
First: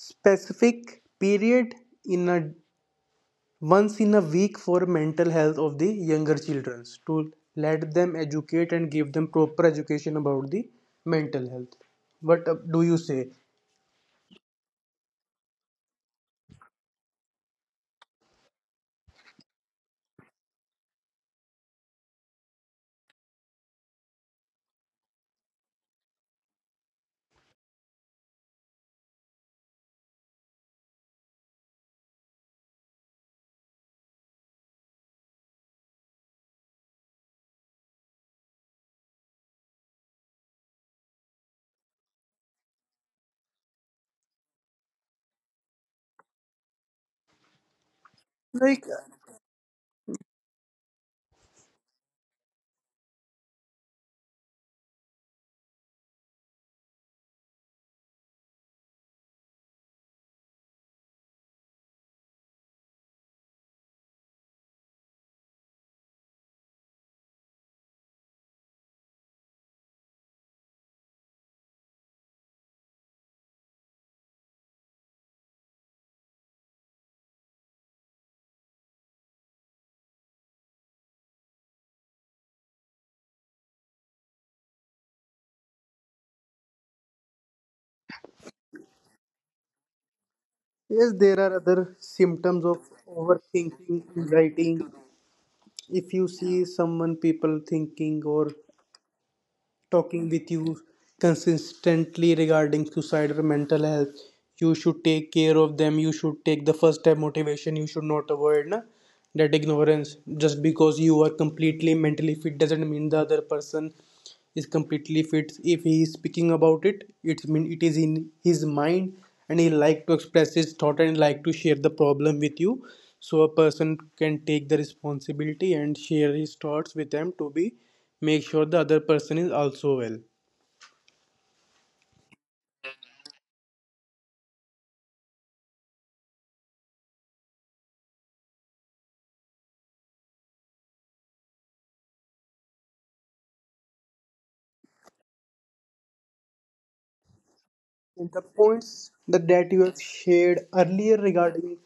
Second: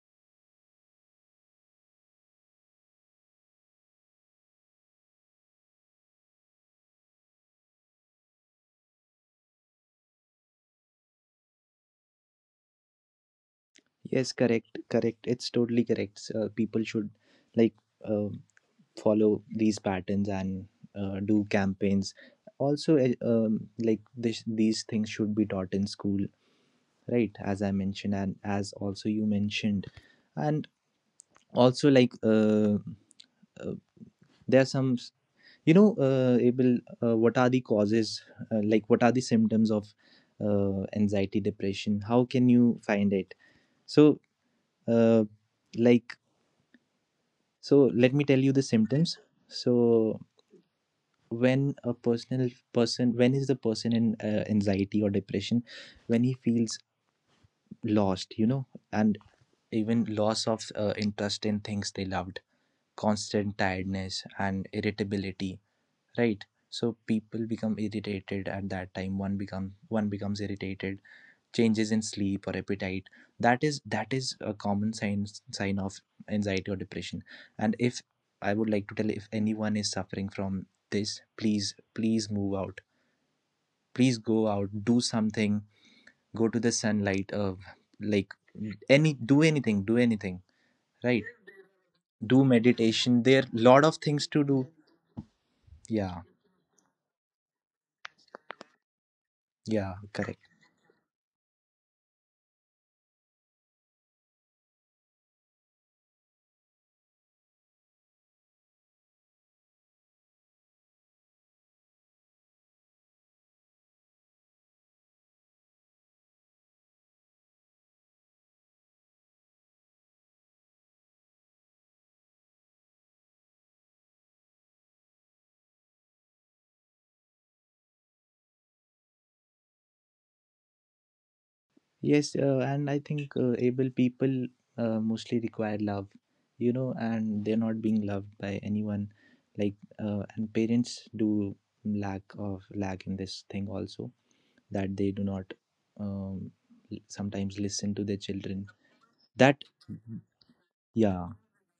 Speaker 1: specific period in a once in a week for mental health of the younger children to let them educate and give them proper education about the mental health. What do you say?
Speaker 2: Yes, correct, correct. It's totally correct. So, people should like uh, follow these patterns and do campaigns. Also, like this, these things should be taught in school, right? As I mentioned, and as also you mentioned, and also like, uh, there are some. You know, Abel, what are the causes? Like, what are the symptoms of anxiety, depression? How can you find it? So, uh, like, so let me tell you the
Speaker 1: Like,
Speaker 2: symptoms. So, when a person, when is the person in anxiety or depression? When he feels lost, you know, and even loss of interest in things they loved, constant tiredness and irritability, right? So people become irritated at that time. One becomes irritated. Changes in sleep or appetite, that is a common sign of anxiety or depression. And if, I would like to tell, if anyone is suffering from this, please move out, please go out, do something. Go to the sunlight of, like, any, do anything,
Speaker 1: yes,
Speaker 2: right?
Speaker 1: there are other
Speaker 2: Do
Speaker 1: symptoms of
Speaker 2: meditation, there are lot
Speaker 1: overthinking,
Speaker 2: of things to do.
Speaker 1: anxiety. If
Speaker 2: Yeah,
Speaker 1: you see someone, people thinking or
Speaker 2: yeah,
Speaker 1: talking
Speaker 2: correct.
Speaker 1: with you consistently regarding suicide or mental health, you should take care of them. You should take the first step motivation. You should not avoid na, that ignorance. Just because you are completely mentally fit doesn't mean the other person is completely fit. If he is speaking about it, it's mean it is in his mind and he like to express his thought and like to share the problem with you, so a person can take the responsibility and share his thoughts with them to be make sure the other person is also well.
Speaker 2: Yes, and I think, able, people mostly require love, you know, and they're not being loved by anyone. Like, and parents do lack in this thing also, that they do not, um, sometimes listen to their
Speaker 1: And the
Speaker 2: children.
Speaker 1: points that
Speaker 2: That,
Speaker 1: you have shared earlier
Speaker 2: yeah,
Speaker 1: regarding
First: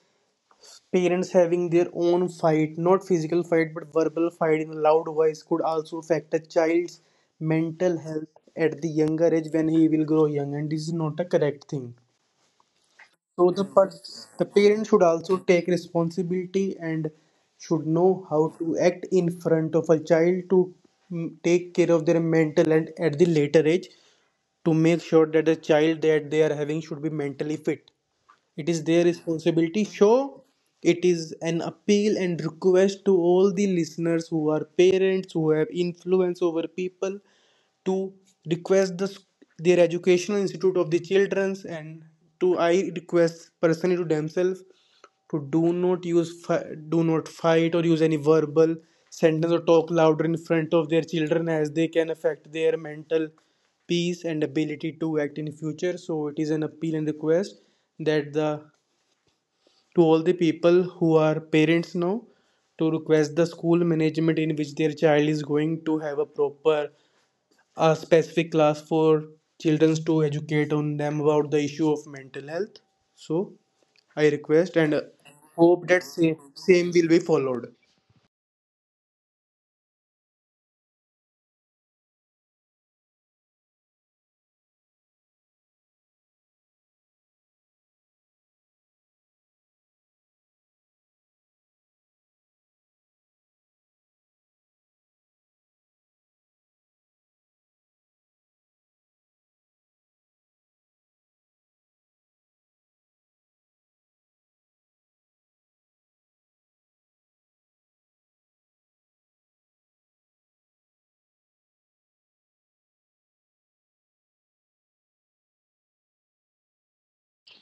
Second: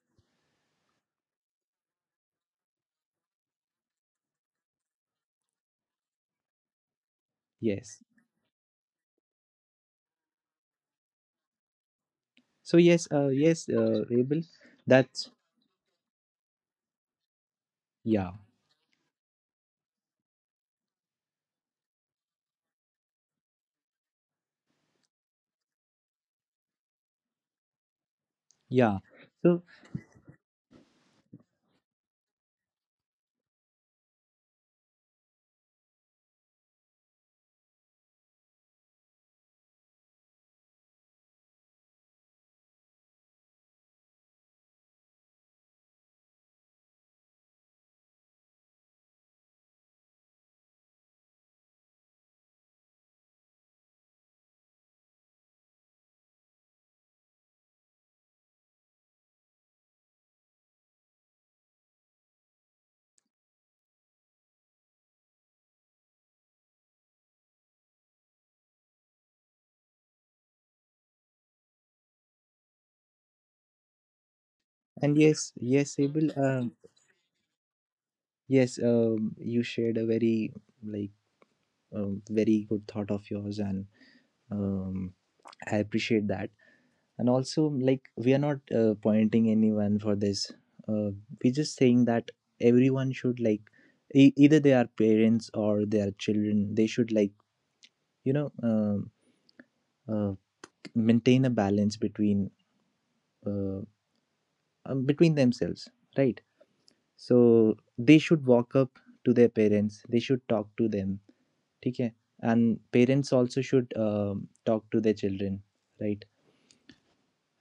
Speaker 1: parents having their own fight, not physical fight but verbal fight in a loud voice, could also affect a child's mental
Speaker 2: yes.
Speaker 1: health at the younger age when he will grow young, and this is not a correct thing.
Speaker 2: So yes,
Speaker 1: So
Speaker 2: yes, able.
Speaker 1: the parents should
Speaker 2: That's
Speaker 1: also take responsibility and should know
Speaker 2: yeah,
Speaker 1: how to act in front of a child to take care of their mental, and at the later age to make sure that the child that they are having should be mentally fit. It is
Speaker 2: yeah.
Speaker 1: their
Speaker 2: So
Speaker 1: responsibility. Sure, it is an appeal and request to all the listeners who are parents who have influence over people to request their educational institute of the children's, and to I request personally to themselves to do not use, do not fight or use any verbal sentence or talk louder in front of their children as they can affect their mental peace and ability to act in future. So it is an appeal and request that the to all the people who are parents now to request the school management in which their child is going to, have a proper a specific class for children to educate on them about the issue of mental health. So I request and
Speaker 2: and yes,
Speaker 1: hope
Speaker 2: yes,
Speaker 1: that
Speaker 2: able.
Speaker 1: same, same will be followed.
Speaker 2: Yes, you shared a very, like, very good thought of yours, and um, I appreciate that. And also like, we are not pointing anyone for this, uh, we're just saying that everyone should like, e- either they are parents or they are children, they should like, you know, uh, maintain a balance between, uh, between themselves, right? So they should walk up to their parents, they should talk to them, okay? And parents also should talk to their children, right?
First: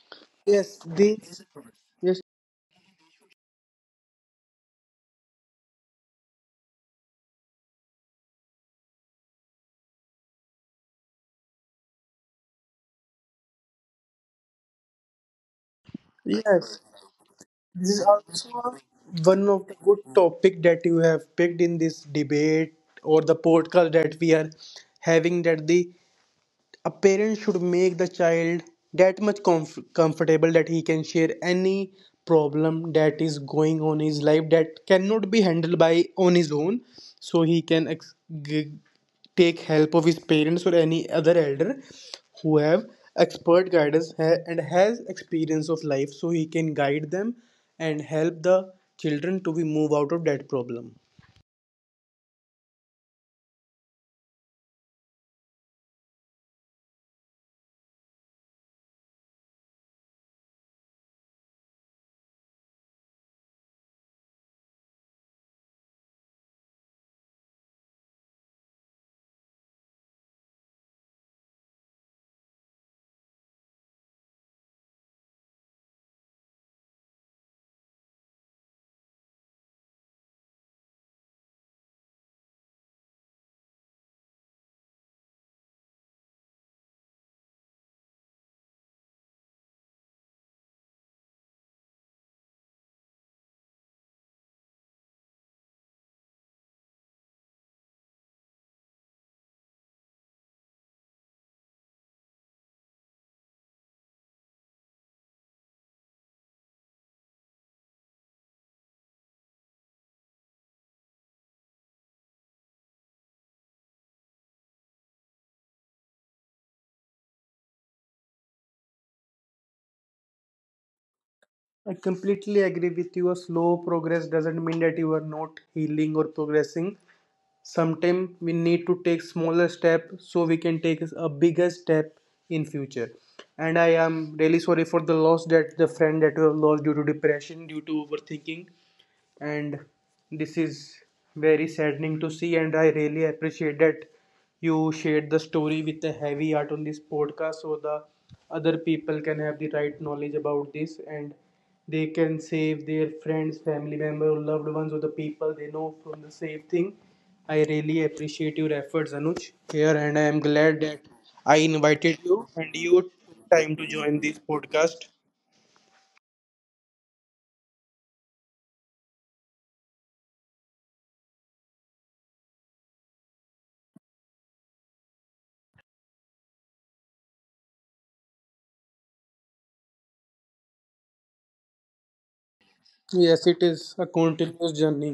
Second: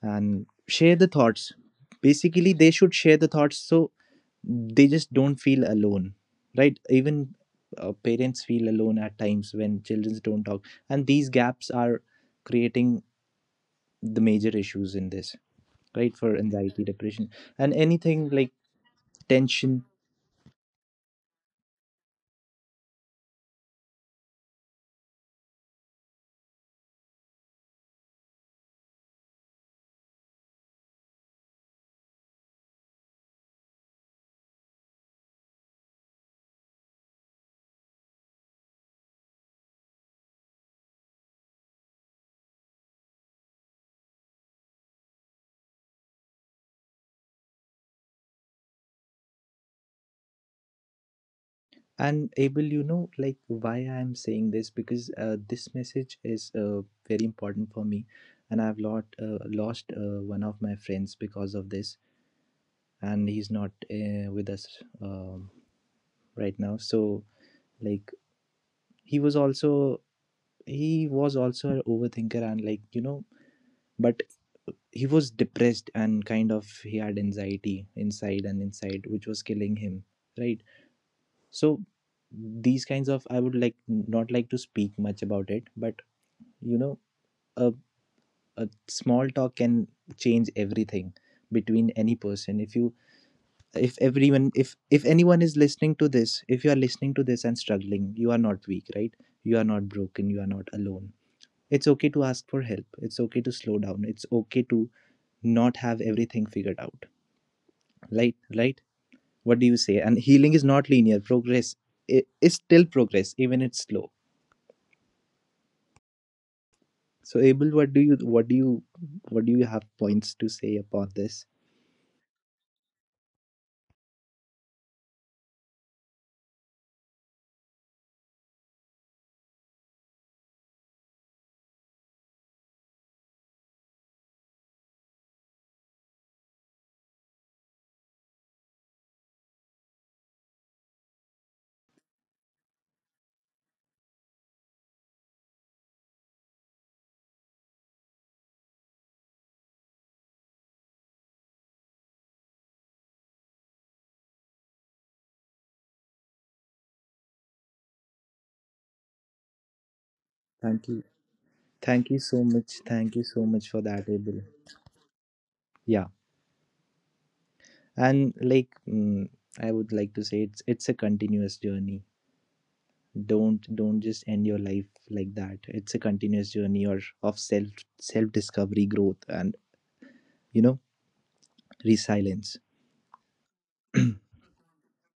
Speaker 2: And
Speaker 1: Yes,
Speaker 2: share the
Speaker 1: this
Speaker 2: thoughts.
Speaker 1: yes
Speaker 2: Basically, they should share the thoughts, so they just don't feel alone, right? Even parents feel alone at times when children don't talk, and these gaps are creating the major issues in this, right? For
Speaker 1: yes.
Speaker 2: anxiety, depression, and
Speaker 1: This is
Speaker 2: anything like
Speaker 1: also one of the
Speaker 2: tension.
Speaker 1: good topic that you have picked in this debate or the podcast that we are having, that the a parent should make the child that much comfortable that he can share any problem that is going on in his life that cannot be handled by on his own, so he can g- take help of his parents or any other elder who have expert guidance and has experience of life, so he can guide them and help the children to be move out of that problem.
Speaker 2: And Abel, you know, like why I am saying this, because this message is very important for me, and I've lot lost one of my friends because of this, and he's not with us, um, right now. So like, he was also he was also an overthinker, and like you know, but he was depressed, and kind of he had anxiety inside and inside which was killing him, right? So these kinds of, I would like not like to speak much about it, but you know, a, a small talk can change everything between any person. If you, if everyone, if anyone is listening to this, if you are listening to this and struggling, you are not weak, right? You are not broken, you are not alone. It's okay to ask for help, it's okay to slow down, it's okay to not have everything figured out, right? Right. What do you say? And healing is not linear progress, is still progress even it's slow. So Abel, what do you what do you what do you have points to say about this?
Speaker 1: I completely agree with you. A slow progress doesn't mean that you are not healing or progressing. Sometimes we need to take smaller step so we can take a bigger step in future. And I am really sorry for the loss that the friend that you have lost due to depression, due to overthinking, and this is very saddening to see, and I really appreciate that you shared the story with a heavy heart on this podcast so the other people can have the right knowledge about this and they can save their friends, family members, loved ones or the people they know from the same thing. I really appreciate your efforts, Anuj, here, and I am
Speaker 2: Thank
Speaker 1: glad
Speaker 2: you.
Speaker 1: that I
Speaker 2: thank you
Speaker 1: invited
Speaker 2: so
Speaker 1: you
Speaker 2: much
Speaker 1: and you
Speaker 2: thank you so
Speaker 1: took
Speaker 2: much for
Speaker 1: time to
Speaker 2: that,
Speaker 1: join
Speaker 2: Abel.
Speaker 1: this podcast.
Speaker 2: Yeah, and like, I would like to say, it's a continuous journey. Don't just end your life like that. It's a continuous journey or of self, self discovery, growth, and you know, resilience.
Speaker 1: Yes, it is a continuous journey.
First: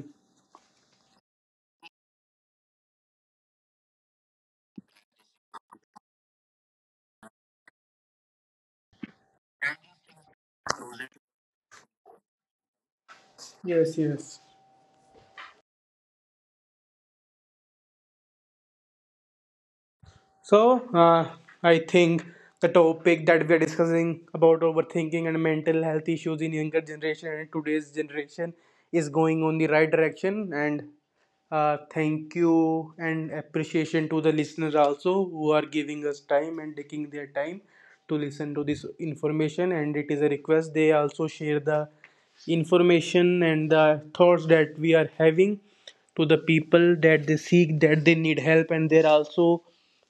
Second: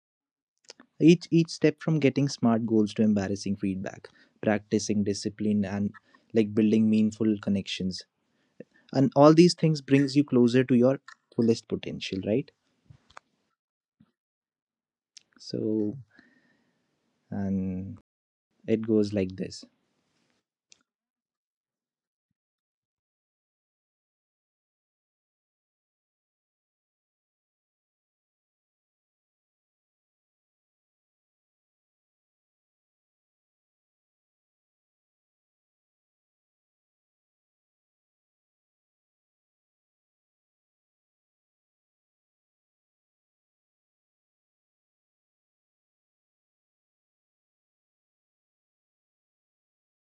Speaker 2: Each step, from getting smart goals to embarrassing feedback, practicing discipline, and like building meaningful connections, and all these things brings you closer to your fullest potential, right?
Speaker 1: Yes, yes.
Speaker 2: So, and it goes like this.
Speaker 1: So, I think the topic that we are discussing about overthinking and mental health issues in younger generation and today's generation is going on the right direction. And thank you and appreciation to the listeners also who are giving us time and taking their time to listen to this information. And it is a request they also share the information and the thoughts that we are having to the people that they seek, that they need help. And they're also,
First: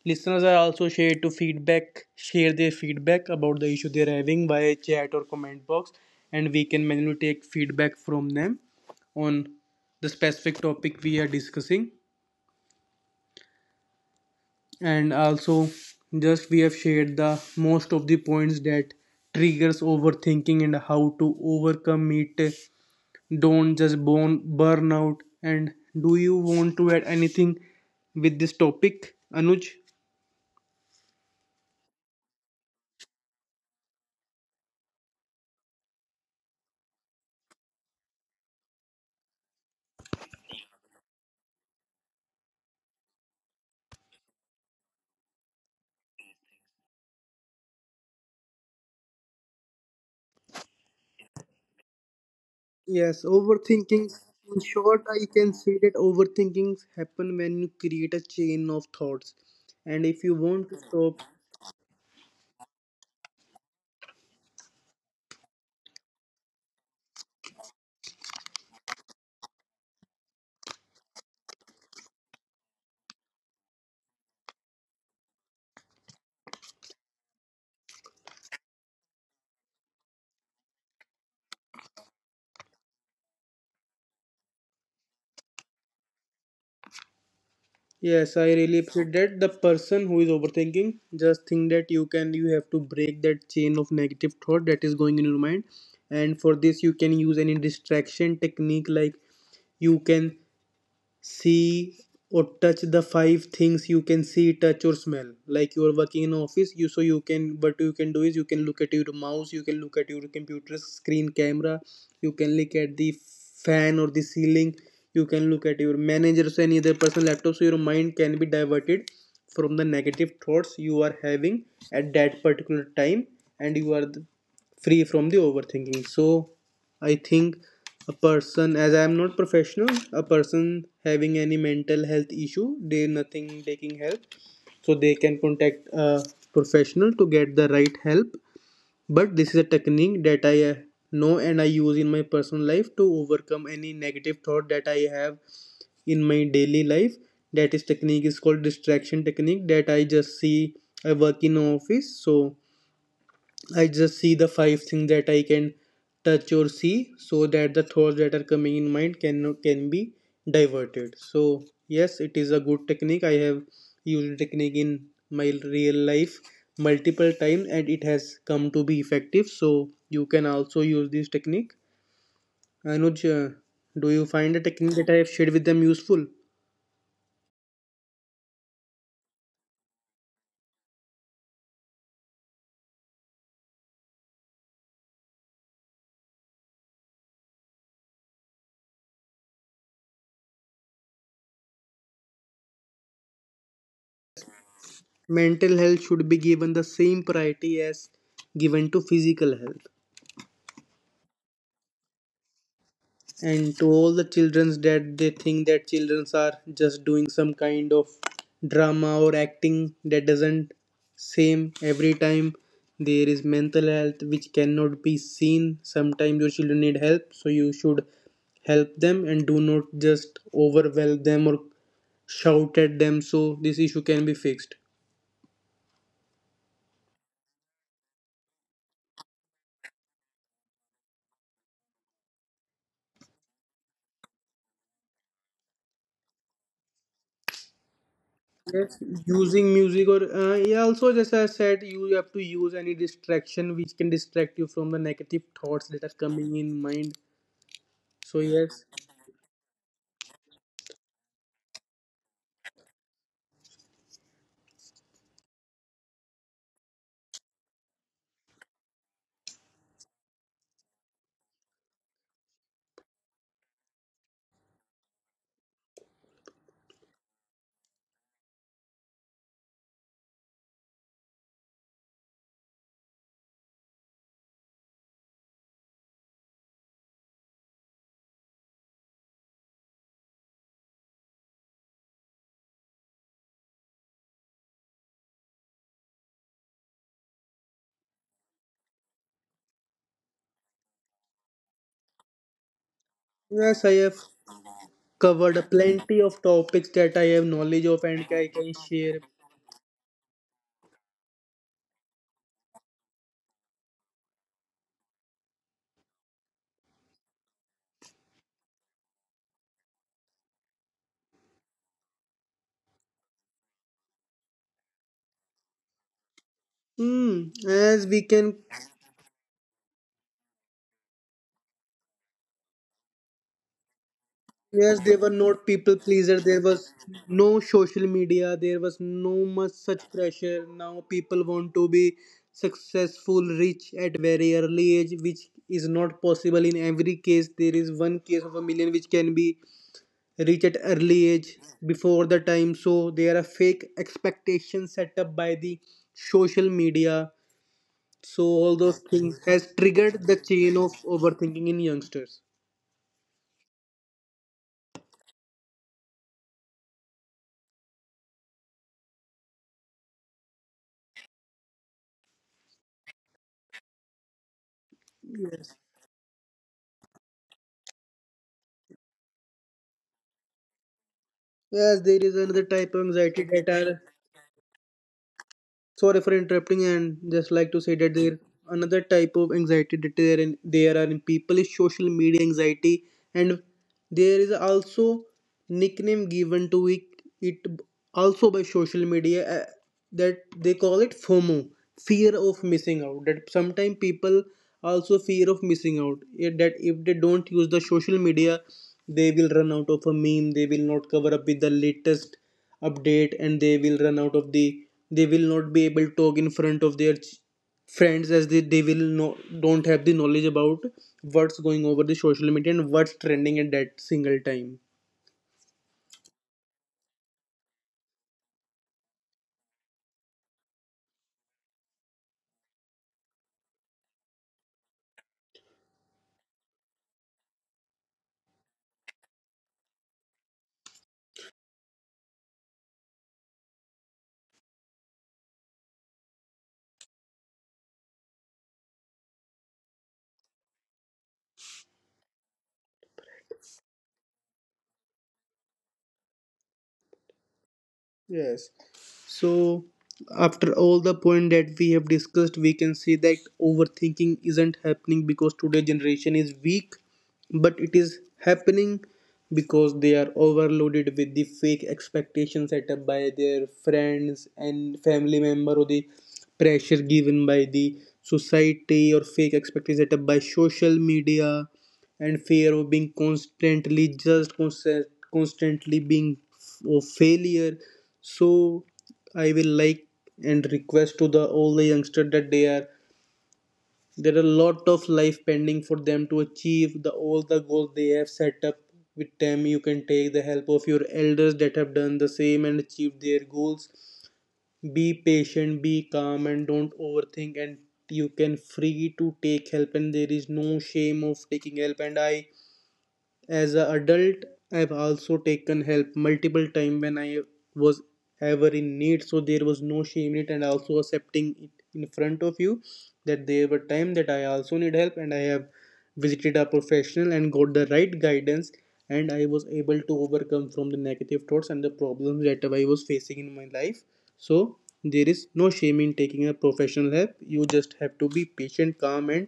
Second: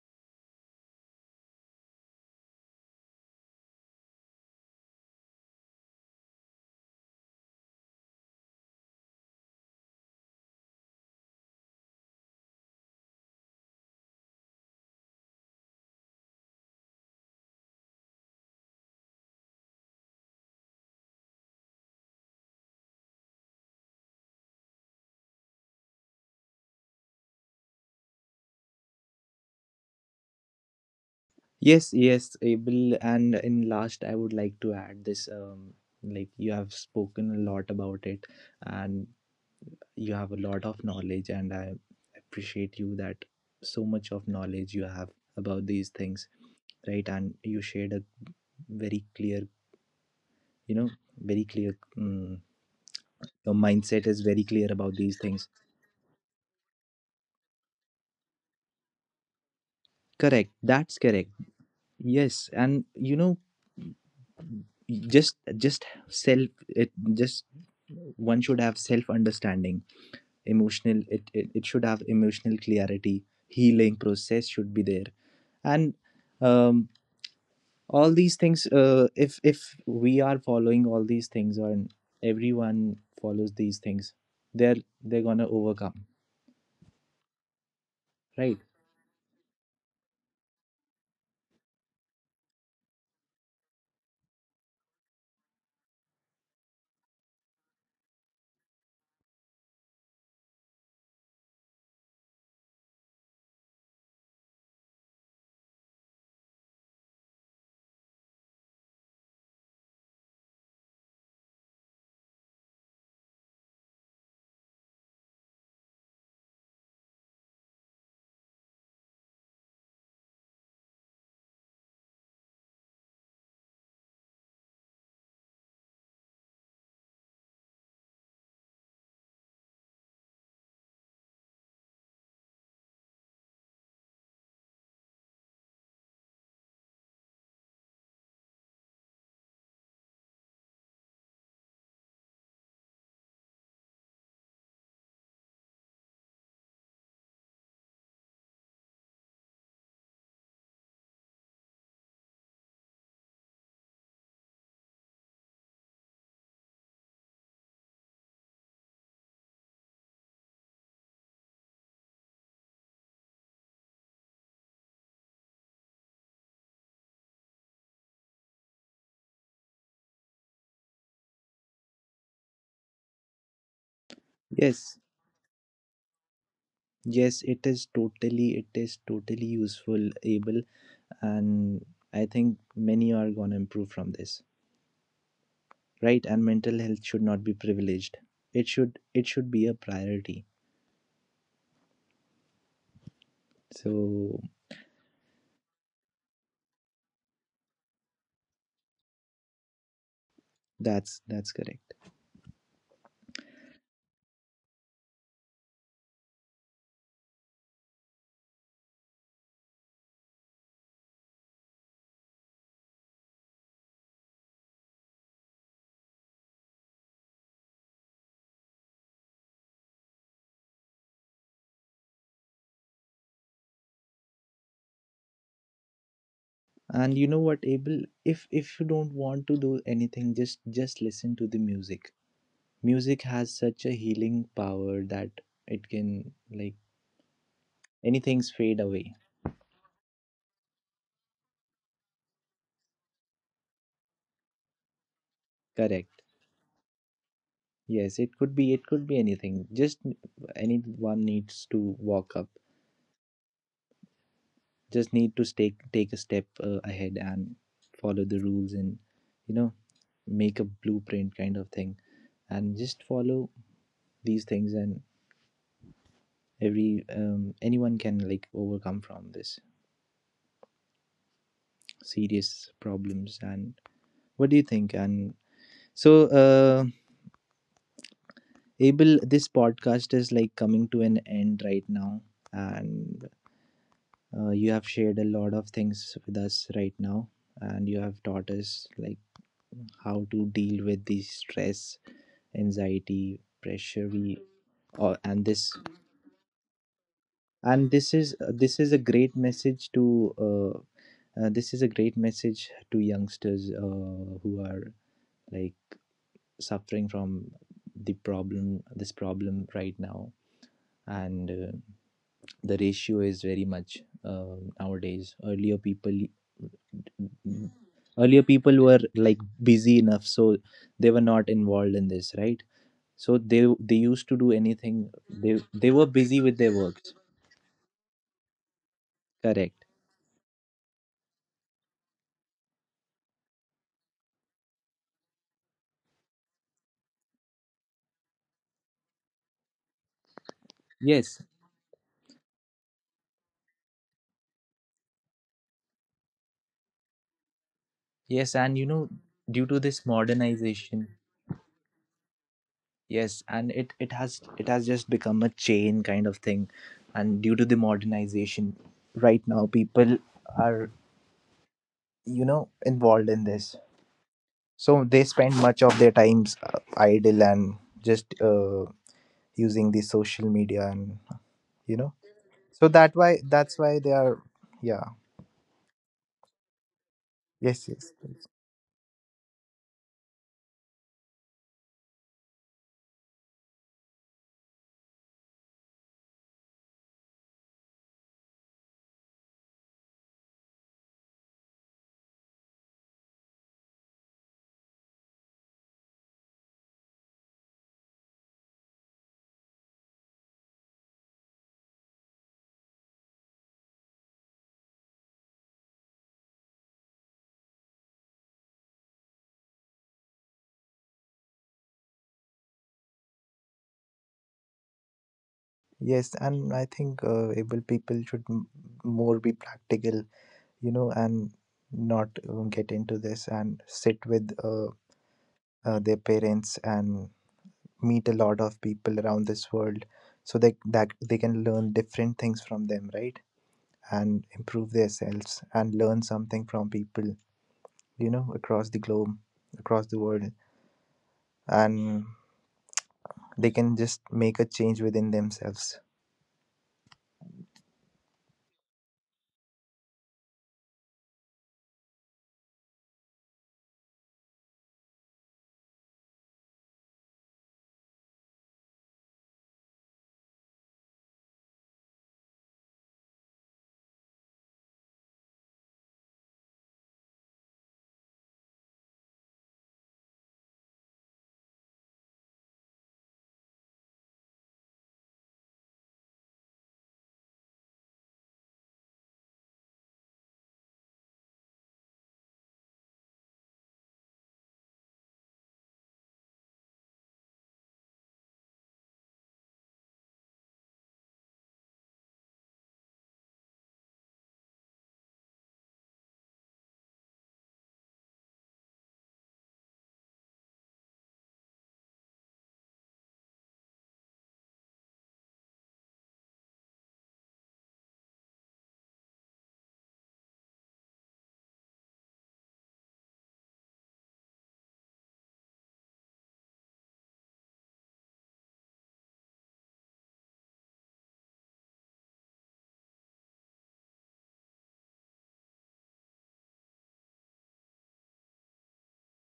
Speaker 1: listeners are also share to feedback, share their feedback about the issue they're having via chat or comment box, and we can manually take feedback from them on the specific topic we are discussing. And also, just we have shared the most of the points that triggers overthinking and how to overcome it. Don't just burn out. And do you want to add anything with this topic, Anuj?
Speaker 2: Yes, yes, Abel. And in last, I would like to add this. Like, you have spoken a lot about it, and you have a lot of knowledge, and I appreciate you that, so much of knowledge you have about these things, right? And you shared a very clear, you know, very clear.
Speaker 1: Yes,
Speaker 2: Your mindset
Speaker 1: overthinking.
Speaker 2: is very
Speaker 1: In
Speaker 2: clear about
Speaker 1: short,
Speaker 2: these
Speaker 1: I
Speaker 2: things.
Speaker 1: can say that overthinking happen when you create a chain of thoughts. And if you
Speaker 2: Correct.
Speaker 1: want to
Speaker 2: That's
Speaker 1: stop,
Speaker 2: correct. Yes, and you know, just self, it just, one should have self understanding, emotional, it should have emotional clarity, healing process should be there, and um all these things, if we are following all these things, or everyone follows these things, they're they're gonna overcome,
Speaker 1: yes, I
Speaker 2: right?
Speaker 1: really appreciate that. The person who is overthinking, just think that you can, you have to break that chain of negative thought that is going in your mind. And for this, you can use any distraction technique like you can see or touch the five things you can see, touch or smell. Like you are working in office, you so you can, what you can do is, you can look at your mouse, you can look at your computer screen camera, you can look at the fan or the ceiling, you can look at your manager's or any other person laptop so your mind can be diverted from the negative thoughts you are having at that particular time and you are free from the overthinking. So I think a person, as I am not professional, a person having any mental health issue, they nothing taking help, so they can contact a professional to get the right help. But this is a technique that I know and I use in my personal life to overcome any negative thought that I have in my daily life. That is technique is called distraction technique, that I just see. I work in office, so I just see the five things that I can touch or see so that the thoughts that are coming in mind can be diverted. So yes, it is a good technique. I have used technique in my real life multiple times and it has come to be effective. So you can also use this technique. Anuj, do you find the technique
Speaker 2: Yes,
Speaker 1: that I have shared with them useful?
Speaker 2: yes, it is totally, it is totally useful, able. And I think many are going to improve from this, right? And mental health should not be privileged, it should, it should be a priority. So
Speaker 1: Mental health should be given the same priority as given to physical health.
Speaker 2: that's correct.
Speaker 1: And to all the childrens that they think that childrens are just doing some kind of drama or acting, that doesn't same every time. There is mental health which cannot be seen. Sometimes your children need help, so you should help them and do not just overwhelm them or shout at them so this issue can be fixed.
Speaker 2: And you know what, Abel, if you don't want to do anything, just listen to the music. Music has such a healing power that it can like, anything's fade
Speaker 1: Yes,
Speaker 2: away.
Speaker 1: using music or yeah, also, just as I said, you have to use any distraction which can distract you from the negative thoughts that are
Speaker 2: Correct.
Speaker 1: coming in mind.
Speaker 2: Yes, it
Speaker 1: So
Speaker 2: could be,
Speaker 1: yes,
Speaker 2: it could be anything, just, anyone needs to walk up, just need to take a step ahead and follow the rules and you know, make a blueprint kind of thing, and just follow these things, and every, anyone can like overcome from this serious problems, and what do you think? And so, Abel, this podcast is like coming to an end right now, and you have shared a lot of things with us right now, and you have taught us like how to deal with the stress, anxiety,
Speaker 1: yes, I
Speaker 2: pressure
Speaker 1: have
Speaker 2: we, and this.
Speaker 1: covered plenty of topics that I have knowledge
Speaker 2: And
Speaker 1: of
Speaker 2: this
Speaker 1: and
Speaker 2: is,
Speaker 1: I can
Speaker 2: this is a
Speaker 1: share.
Speaker 2: great message to, uh, this is a great message to youngsters who are like suffering from the problem, this problem right now. And the ratio is Very much. Nowadays, earlier people
Speaker 1: Hmm. As we
Speaker 2: earlier
Speaker 1: can,
Speaker 2: people were like busy enough, so they were not involved in this, right? So they used to do anything.
Speaker 1: yes, they were
Speaker 2: they
Speaker 1: not
Speaker 2: they
Speaker 1: people
Speaker 2: were busy
Speaker 1: pleaser.
Speaker 2: with
Speaker 1: There
Speaker 2: their
Speaker 1: was
Speaker 2: works.
Speaker 1: no social media. There was no much
Speaker 2: Correct.
Speaker 1: such pressure. Now people want to be successful, rich at very early age, which is not possible in every case. There is one case of a million which can be reach at early
Speaker 2: Yes,
Speaker 1: age before the time. So there are fake expectations set up by the social media, so
Speaker 2: yes, and
Speaker 1: all
Speaker 2: you
Speaker 1: those
Speaker 2: know,
Speaker 1: things
Speaker 2: due
Speaker 1: has
Speaker 2: to this
Speaker 1: triggered the chain of
Speaker 2: modernization,
Speaker 1: overthinking in youngsters.
Speaker 2: yes, and it has just become a chain kind of thing. And due to the modernization, right now people are, you know, involved in this, so they spend much of their times idle and just using the social media and you
Speaker 1: Yes,
Speaker 2: know,
Speaker 1: there is another
Speaker 2: so
Speaker 1: type of
Speaker 2: that why
Speaker 1: anxiety that
Speaker 2: that's why
Speaker 1: are,
Speaker 2: they are Yeah.
Speaker 1: sorry for interrupting, and just like to
Speaker 2: Yes,
Speaker 1: say
Speaker 2: yes.
Speaker 1: that there another type of anxiety that there are in people is social media anxiety. And there is also nickname given to it, it also by social media, that they call it FOMO, fear of missing out, that sometimes people also fear of missing out, that if they don't use the social media they will run out of a meme, they will not cover up with the latest update, and they will run out of the, they will not be able to talk in front of their friends as they will no don't have the knowledge about what's going over the social media and what's trending at that single time.
Speaker 2: Yes, and I think able people should more be practical, you know, and not get into this and sit with their parents and meet a lot of people around this world so that they can learn different things from them, right? And improve themselves and learn something from people, you know, across the globe, across the world. And they can just make a change within themselves.
Speaker 1: Yes. So, after all the point that we have discussed, we can see that overthinking isn't happening because today generation is weak, but it is happening because they are overloaded with the fake expectations set up by their friends and family member or the pressure given by the society or fake expectations set up by social media and fear of being constantly being of failure. So I will like and request to the all the youngster that they are there are a lot of life pending for them to achieve the all the goals they have set up with them. You can take the help of your elders that have done the same and achieved their goals. Be patient, be calm, and don't overthink, and you can free to take help, and there is no shame of taking help. And I, as an adult, I've also taken help multiple times when I was ever in need, so there was no shame in it, and also accepting it in front of you that there were times that I also need help, and I have visited a professional and got the right guidance, and I was able to overcome from the negative thoughts and the problems that I was facing in my life. So there is no shame in taking a professional help. You just have to be patient, calm, and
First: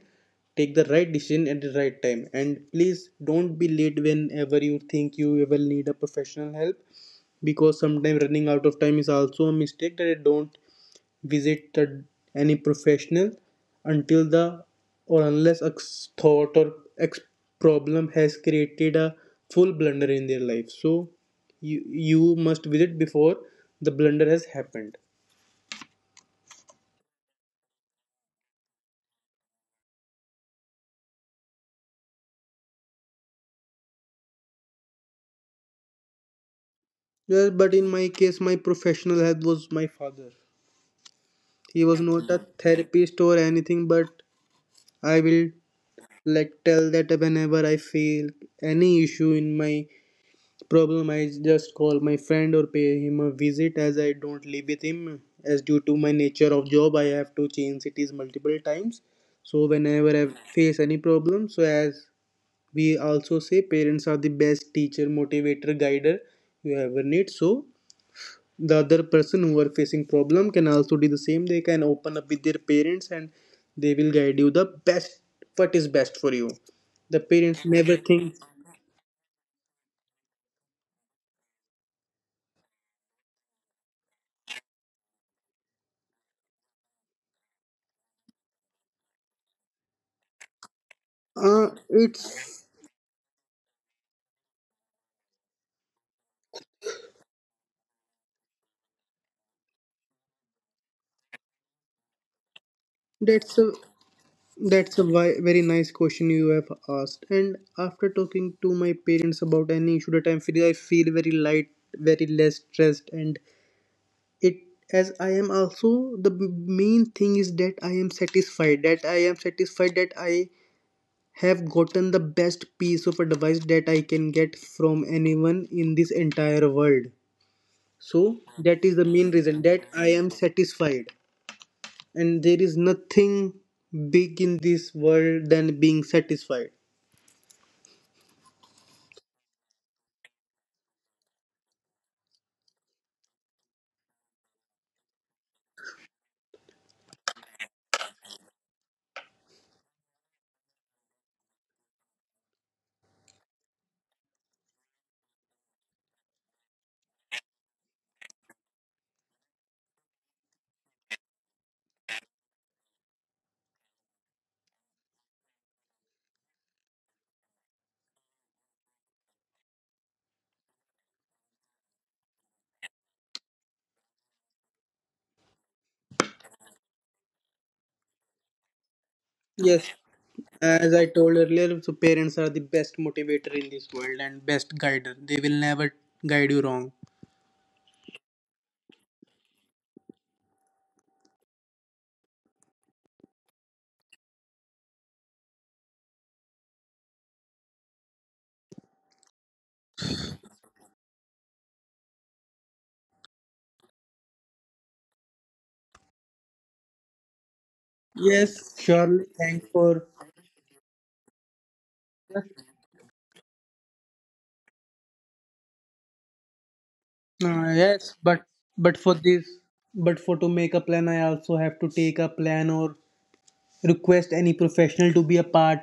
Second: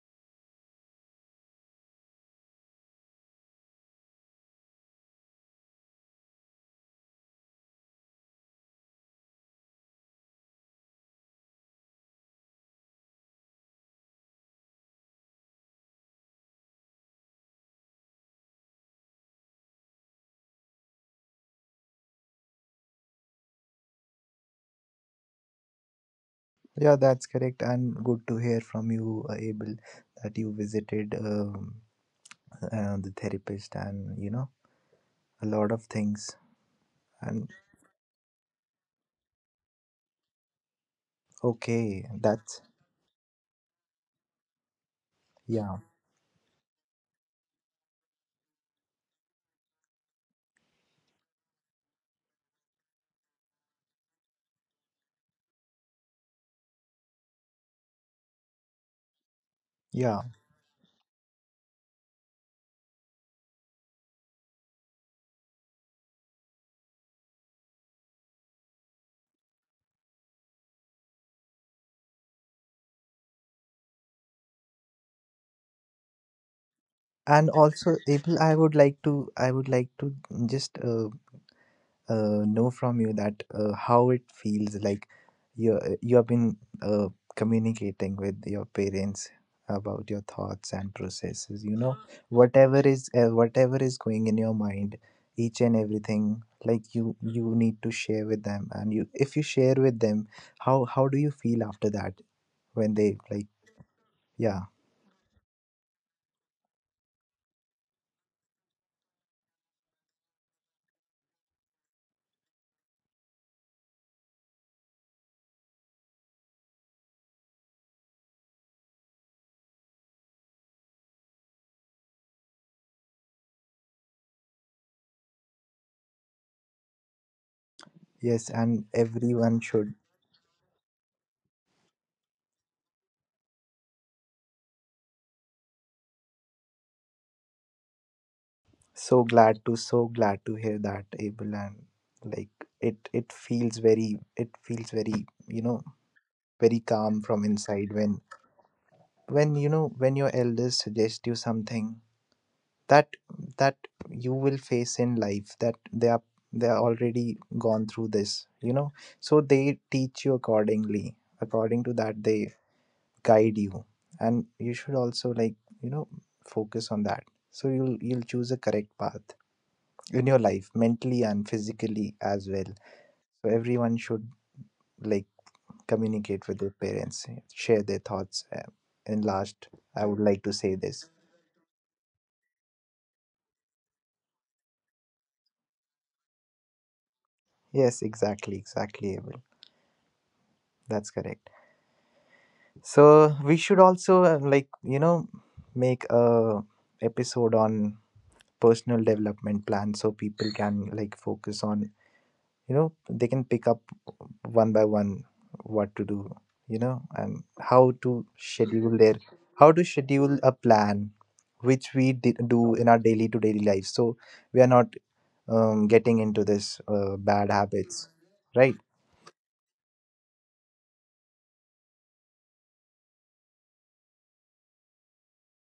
Speaker 1: take the right decision at the right time and please don't be late whenever you think you will need a professional help because sometimes running out of time is also a mistake that I don't visit any professional until the or unless a thought or ex problem has created a full blunder in their life. So you must visit before the blunder has happened.
Speaker 2: Yeah, that's correct, and good to hear from you, Abel, that you visited the therapist and you know a lot of things. And
Speaker 1: Well, but in my case my professional help was my father. He was
Speaker 2: okay,
Speaker 1: not a
Speaker 2: that's
Speaker 1: therapist or anything, but I will
Speaker 2: yeah,
Speaker 1: like tell that whenever I feel any issue in my problem, I just call my friend or pay him a visit as I don't live with him. As due to my nature of job, I have to change cities multiple times. So whenever
Speaker 2: yeah.
Speaker 1: I face any problem, so as we also say, parents are the best teacher, motivator, guider you ever need. So the other person who are facing problem can also do the same. They can open up with their parents and they will guide you the best what is best for you. The
Speaker 2: And
Speaker 1: parents never
Speaker 2: also,
Speaker 1: think.
Speaker 2: Abel, I would like to just know from you that how it feels like you have been uh, communicating with your parents about your thoughts and processes, you know,
Speaker 1: It's
Speaker 2: whatever is going in your mind, each and everything, like you need to share with them, and you, if you share with them, how do you feel after that when they like
Speaker 1: that's a
Speaker 2: yeah.
Speaker 1: that's a very nice question you have asked, and after talking to my parents about any issue that I'm feeling, I feel very light, very less stressed. And it, as I am also the main thing is that I am satisfied, that I have gotten the best piece of advice that I can get from anyone in this entire world. So
Speaker 2: Yes,
Speaker 1: that
Speaker 2: and
Speaker 1: is the main reason
Speaker 2: everyone
Speaker 1: that
Speaker 2: should.
Speaker 1: I am satisfied. And there is nothing big in this world than being satisfied.
Speaker 2: So glad to hear that, Abel, and like it feels very, it feels very, you know, very calm from inside when you know, when your elders suggest you something that, that you will face in life, that they are, they are already gone through this, you know, so they teach you accordingly, according to that they guide you. And you should also like, you know, focus on that, so you'll choose a correct path in your life mentally and physically as well. So everyone should, like, communicate with their parents, share their thoughts, and last
Speaker 1: Yes,
Speaker 2: I would like to say
Speaker 1: as I
Speaker 2: this.
Speaker 1: told earlier, so parents are the best motivator in this world and best guider. They will never guide you wrong.
Speaker 2: Yes, exactly, exactly, Abel. That's correct. So we should also, like you know, make a episode on personal development plan, so people can like focus on, you know, they can pick up one by one what to do, you know, and how to
Speaker 1: Yes,
Speaker 2: schedule their,
Speaker 1: surely. Thanks
Speaker 2: how to
Speaker 1: for
Speaker 2: schedule a plan which we do in our daily to daily life, so we are not getting into this bad habits,
Speaker 1: yes,
Speaker 2: right.
Speaker 1: but for this, but for to make a plan, I also have to take a plan or request any professional to be a part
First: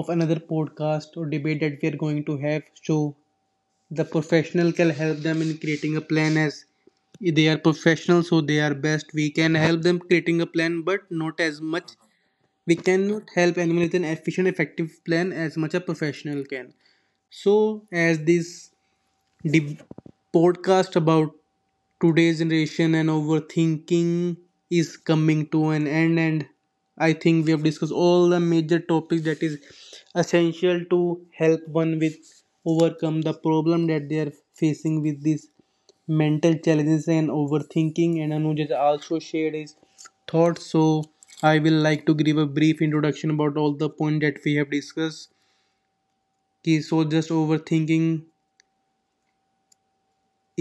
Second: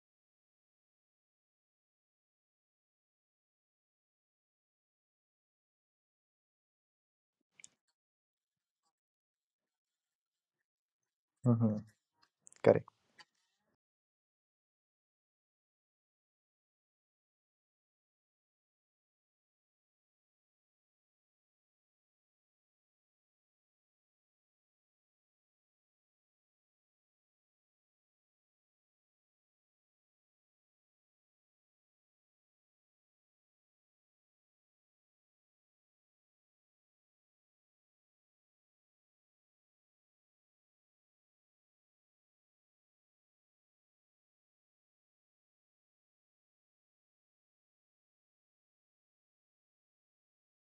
Speaker 1: of another podcast or debate that we are going to have. So the professional can help them in creating a plan, as they are professional, so they are best. We can help them creating a plan, but not as
Speaker 2: Mm-hmm.
Speaker 1: much. We
Speaker 2: Correct.
Speaker 1: cannot help anyone with an efficient effective plan as much a professional can. So as this, the podcast about today's generation and overthinking is coming to an end, and I think we have discussed all the major topics that is essential to help one with overcome the problem that they are facing with these mental challenges and overthinking, and Anuj has also shared his thoughts. So I will like to give a brief introduction about all the points that we have discussed. Okay, so just overthinking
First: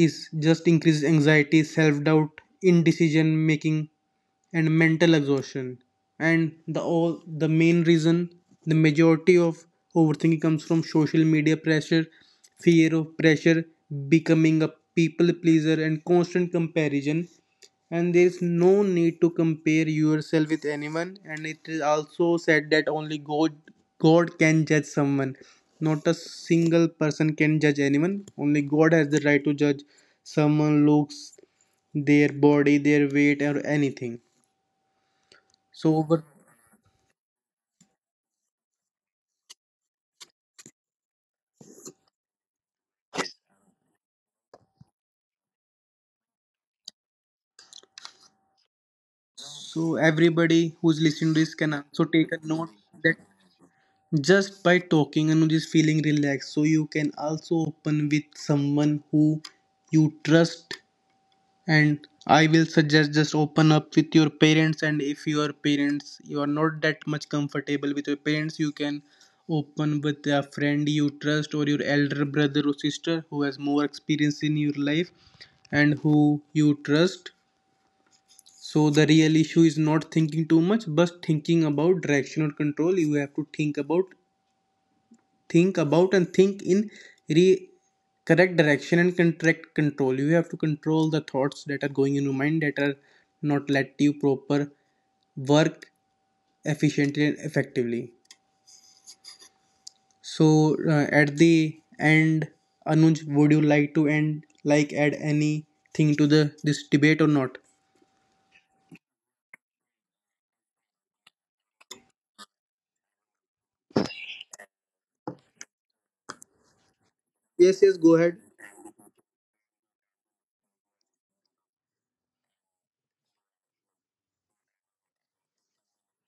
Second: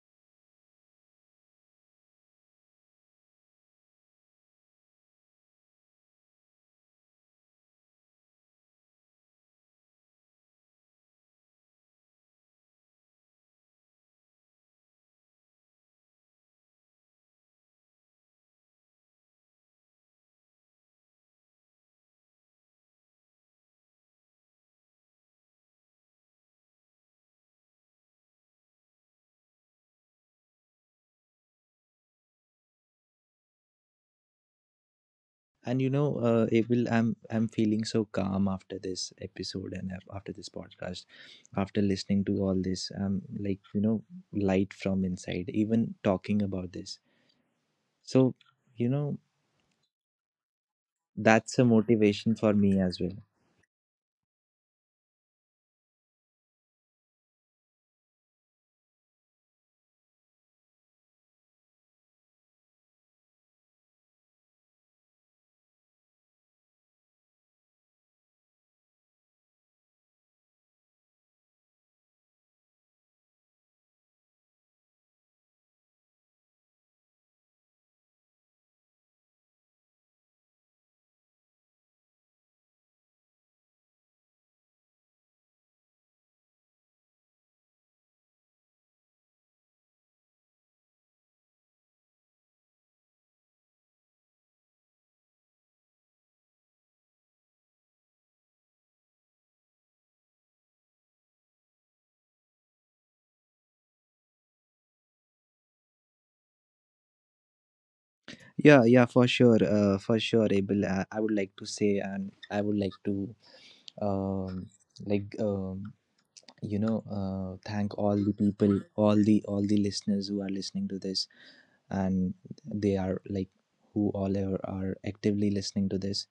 Speaker 1: is just increased anxiety, self doubt, indecision making, and mental exhaustion. And the all the main reason, the majority of overthinking comes from social media pressure, fear of pressure, becoming a people pleaser, and constant comparison. And there is no need to compare yourself with anyone, and it is also said that only God can judge someone. Not a single person can judge anyone. Only God has the right to judge someone, looks, their body, their weight, or anything.
Speaker 2: And you
Speaker 1: So
Speaker 2: know,
Speaker 1: over,
Speaker 2: April, I'm feeling so calm after this episode and after this podcast, after listening to all this. I'm like, you know, light from inside. Even talking about this. So, you know,
Speaker 1: so everybody who's listening to this
Speaker 2: that's a
Speaker 1: can also take
Speaker 2: motivation
Speaker 1: a
Speaker 2: for
Speaker 1: note
Speaker 2: me as well.
Speaker 1: that just by talking and just feeling relaxed, so you can also open with someone who you trust. And I will suggest just open up with your parents, and if your parents, you are not that much comfortable with your parents, you can open with a friend you trust or your elder brother or sister who has more experience in your life and who you trust. So the real issue is not thinking too much but thinking about direction or control. You have to think about, think about and think in re- correct direction and correct control. You have to control the thoughts that are going in your mind that are not let you proper work efficiently and effectively. So at the end, Anuj, would you like to end, like add anything to the this debate or not?
Speaker 2: Yeah, yeah, for sure, for sure, Abel, I would like to say, and I would like to um like um you know,
Speaker 1: Yes,
Speaker 2: thank
Speaker 1: yes,
Speaker 2: all
Speaker 1: go
Speaker 2: the
Speaker 1: ahead.
Speaker 2: people, all the listeners who are listening to this, and they are like, who all are actively listening to this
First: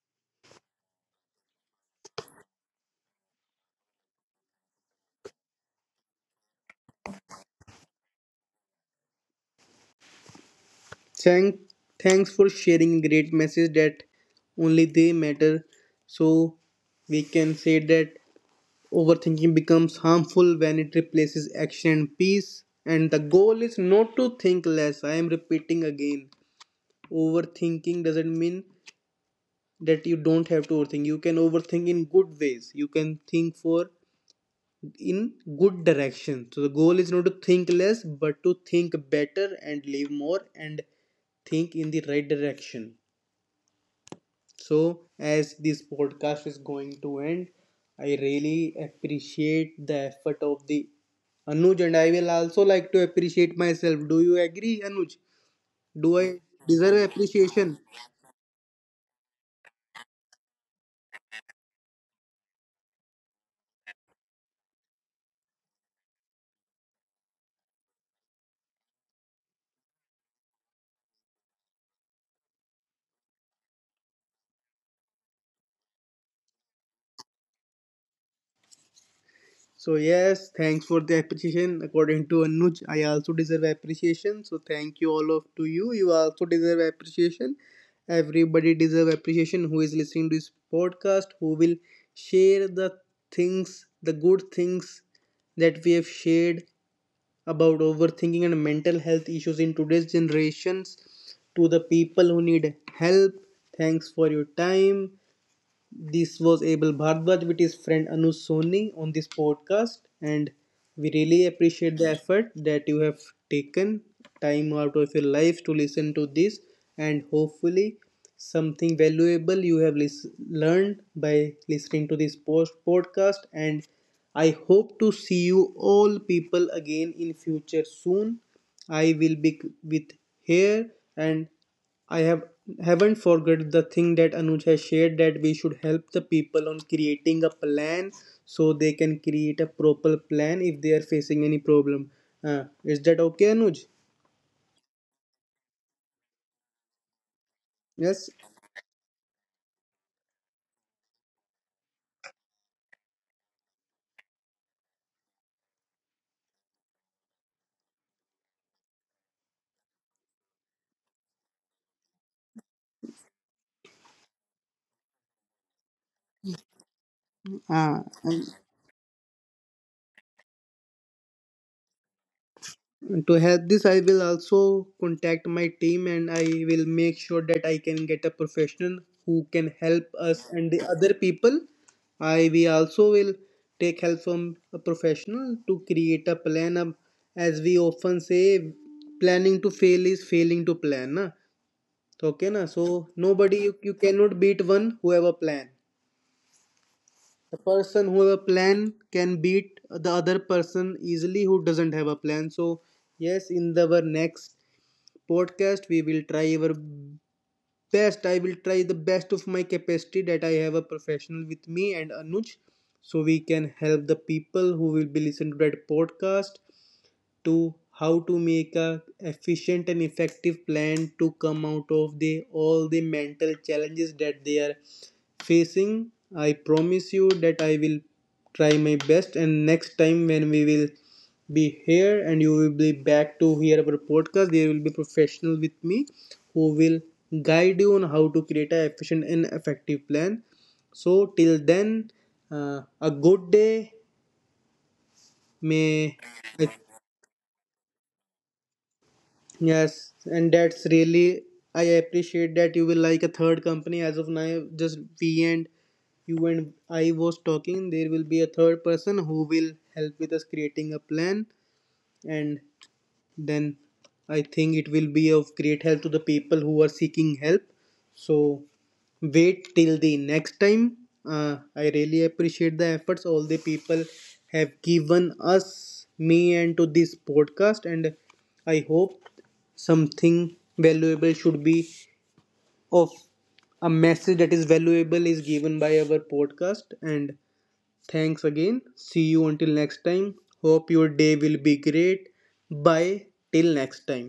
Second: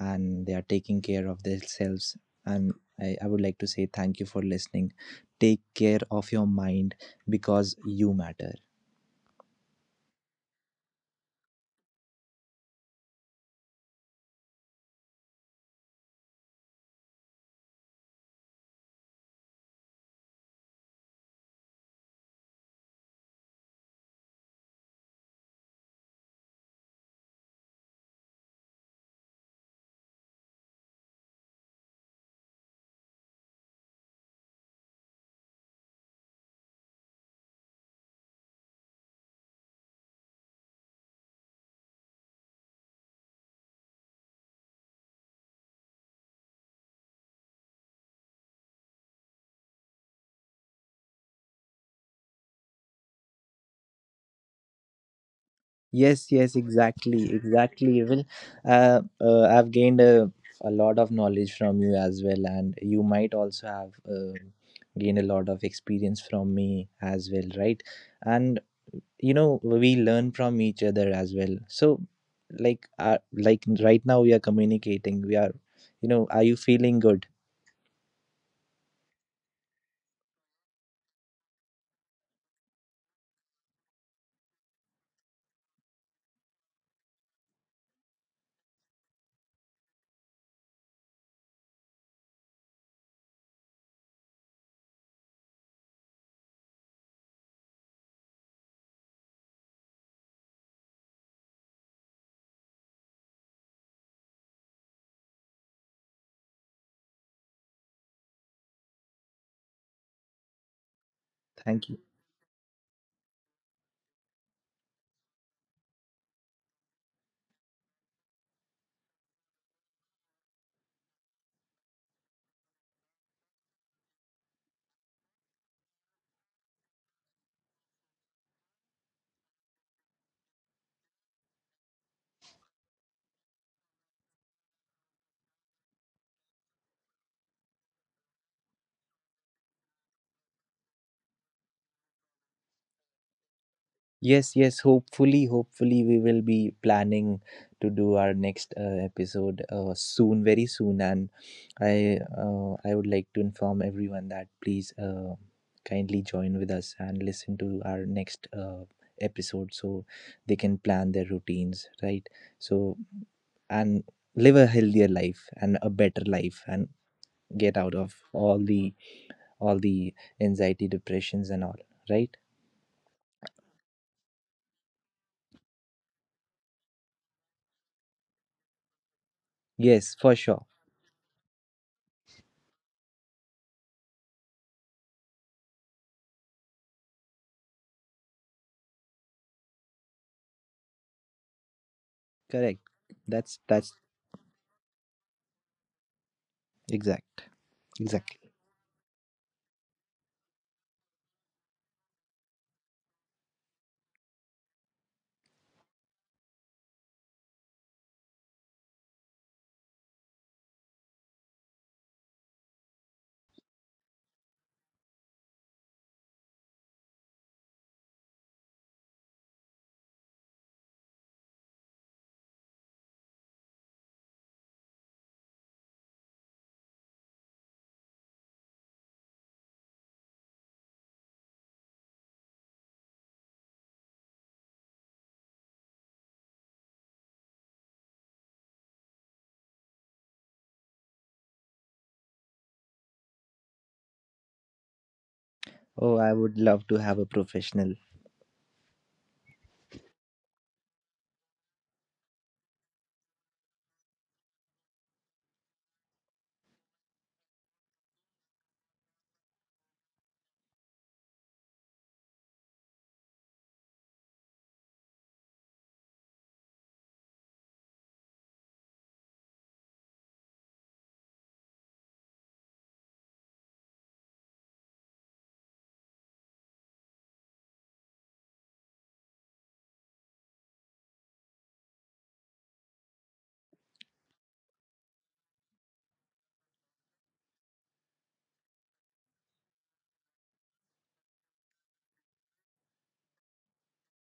Speaker 2: and they are taking care of themselves. And I would like to say thank you for listening. Take care of your mind, because you matter.
Speaker 1: thank Thanks for sharing great message that only they matter. So we can say that overthinking becomes harmful when it replaces action and peace. And the goal is not to think less. I am repeating again. Overthinking doesn't mean that you don't have to overthink. You can overthink in good ways. You can think for in good direction. So the goal is not to think less, but to think better and live more and think in the right direction. So, as this podcast is going to end, I really appreciate the effort of the Anuj, and I will also like to appreciate myself. Do you agree, Anuj? Do
Speaker 2: Yes,
Speaker 1: I
Speaker 2: yes,
Speaker 1: deserve
Speaker 2: exactly,
Speaker 1: appreciation?
Speaker 2: exactly. Well, uh, uh, I've gained a, a lot of knowledge from you as well, and you might also have gained a lot of experience from me as well, right? And you know, we learn from each other as well. So, like right now we are communicating. We are, you know, are you feeling good?
Speaker 1: So yes, thanks for the appreciation. According to Anuj, I also deserve appreciation. So thank you all of to you. You also deserve appreciation. Everybody deserve appreciation who is listening to this podcast, who will share the things, the good things that we have shared about overthinking and mental health issues in today's generations to the people who need help. Thanks for your time. This was Abel Bhardwaj with his friend Anuj Soni on this podcast, and we really
Speaker 2: Thank
Speaker 1: appreciate
Speaker 2: you.
Speaker 1: the effort that you have taken time out of your life to listen to this. And hopefully, something valuable you have learned by listening to this post podcast. And I hope to see you all people again in future soon. I will be with here, and I have haven't forgot the thing that Anuj has shared that we should help the people on creating a plan so they can create a proper plan if they are facing any problem. Is that okay, Anuj?
Speaker 2: Yes, yes. Hopefully, hopefully, we will be planning to do
Speaker 1: Yes.
Speaker 2: our next episode soon, very soon. And I would like to inform everyone that please kindly join with us and listen to our next episode, so they can plan their routines, right? So, and live a healthier life and a better life and get out
Speaker 1: Uh,
Speaker 2: of all the, all the anxiety, depressions and all, right.
Speaker 1: to help this, I will also contact my team and I will make sure that I can get a professional who can help
Speaker 2: Yes, for
Speaker 1: us
Speaker 2: sure.
Speaker 1: and the other people. I We also will take help from a professional to create a plan. Of, as we often say, planning to fail is failing to plan. Na? Okay, na?
Speaker 2: Correct.
Speaker 1: So nobody,
Speaker 2: that's
Speaker 1: you
Speaker 2: that's
Speaker 1: cannot beat one who have a plan.
Speaker 2: exact.
Speaker 1: A person who have a
Speaker 2: Exactly.
Speaker 1: plan can beat the other person easily who doesn't have a plan. So yes, in our next podcast, we will try our best. I will try the best of my capacity that I have a professional with me and Anuj, so we can help the people who will be listening to that podcast to how to make a efficient and effective plan to come out of the all the mental challenges that they are facing. I promise you that I will try my best, and next time when we will be here and you will be back to hear our podcast, there will be professional with me who will guide you on how to create an efficient and effective plan. So till then, a good day. May
Speaker 2: Oh, I would love to have a professional.
Speaker 1: yes, and that's really, I appreciate that you will like a third company as of now. Just we and you and I was talking. There will be a third person who will help with us creating a plan, and then I think it will be of great help to the people who are seeking help. So wait till the next time. I really appreciate the efforts all the people have given us, me, and to this podcast. And I hope something valuable should be of a message that is valuable is given by our podcast. And thanks again. See you until next time. Hope your day will be great. Bye till next time.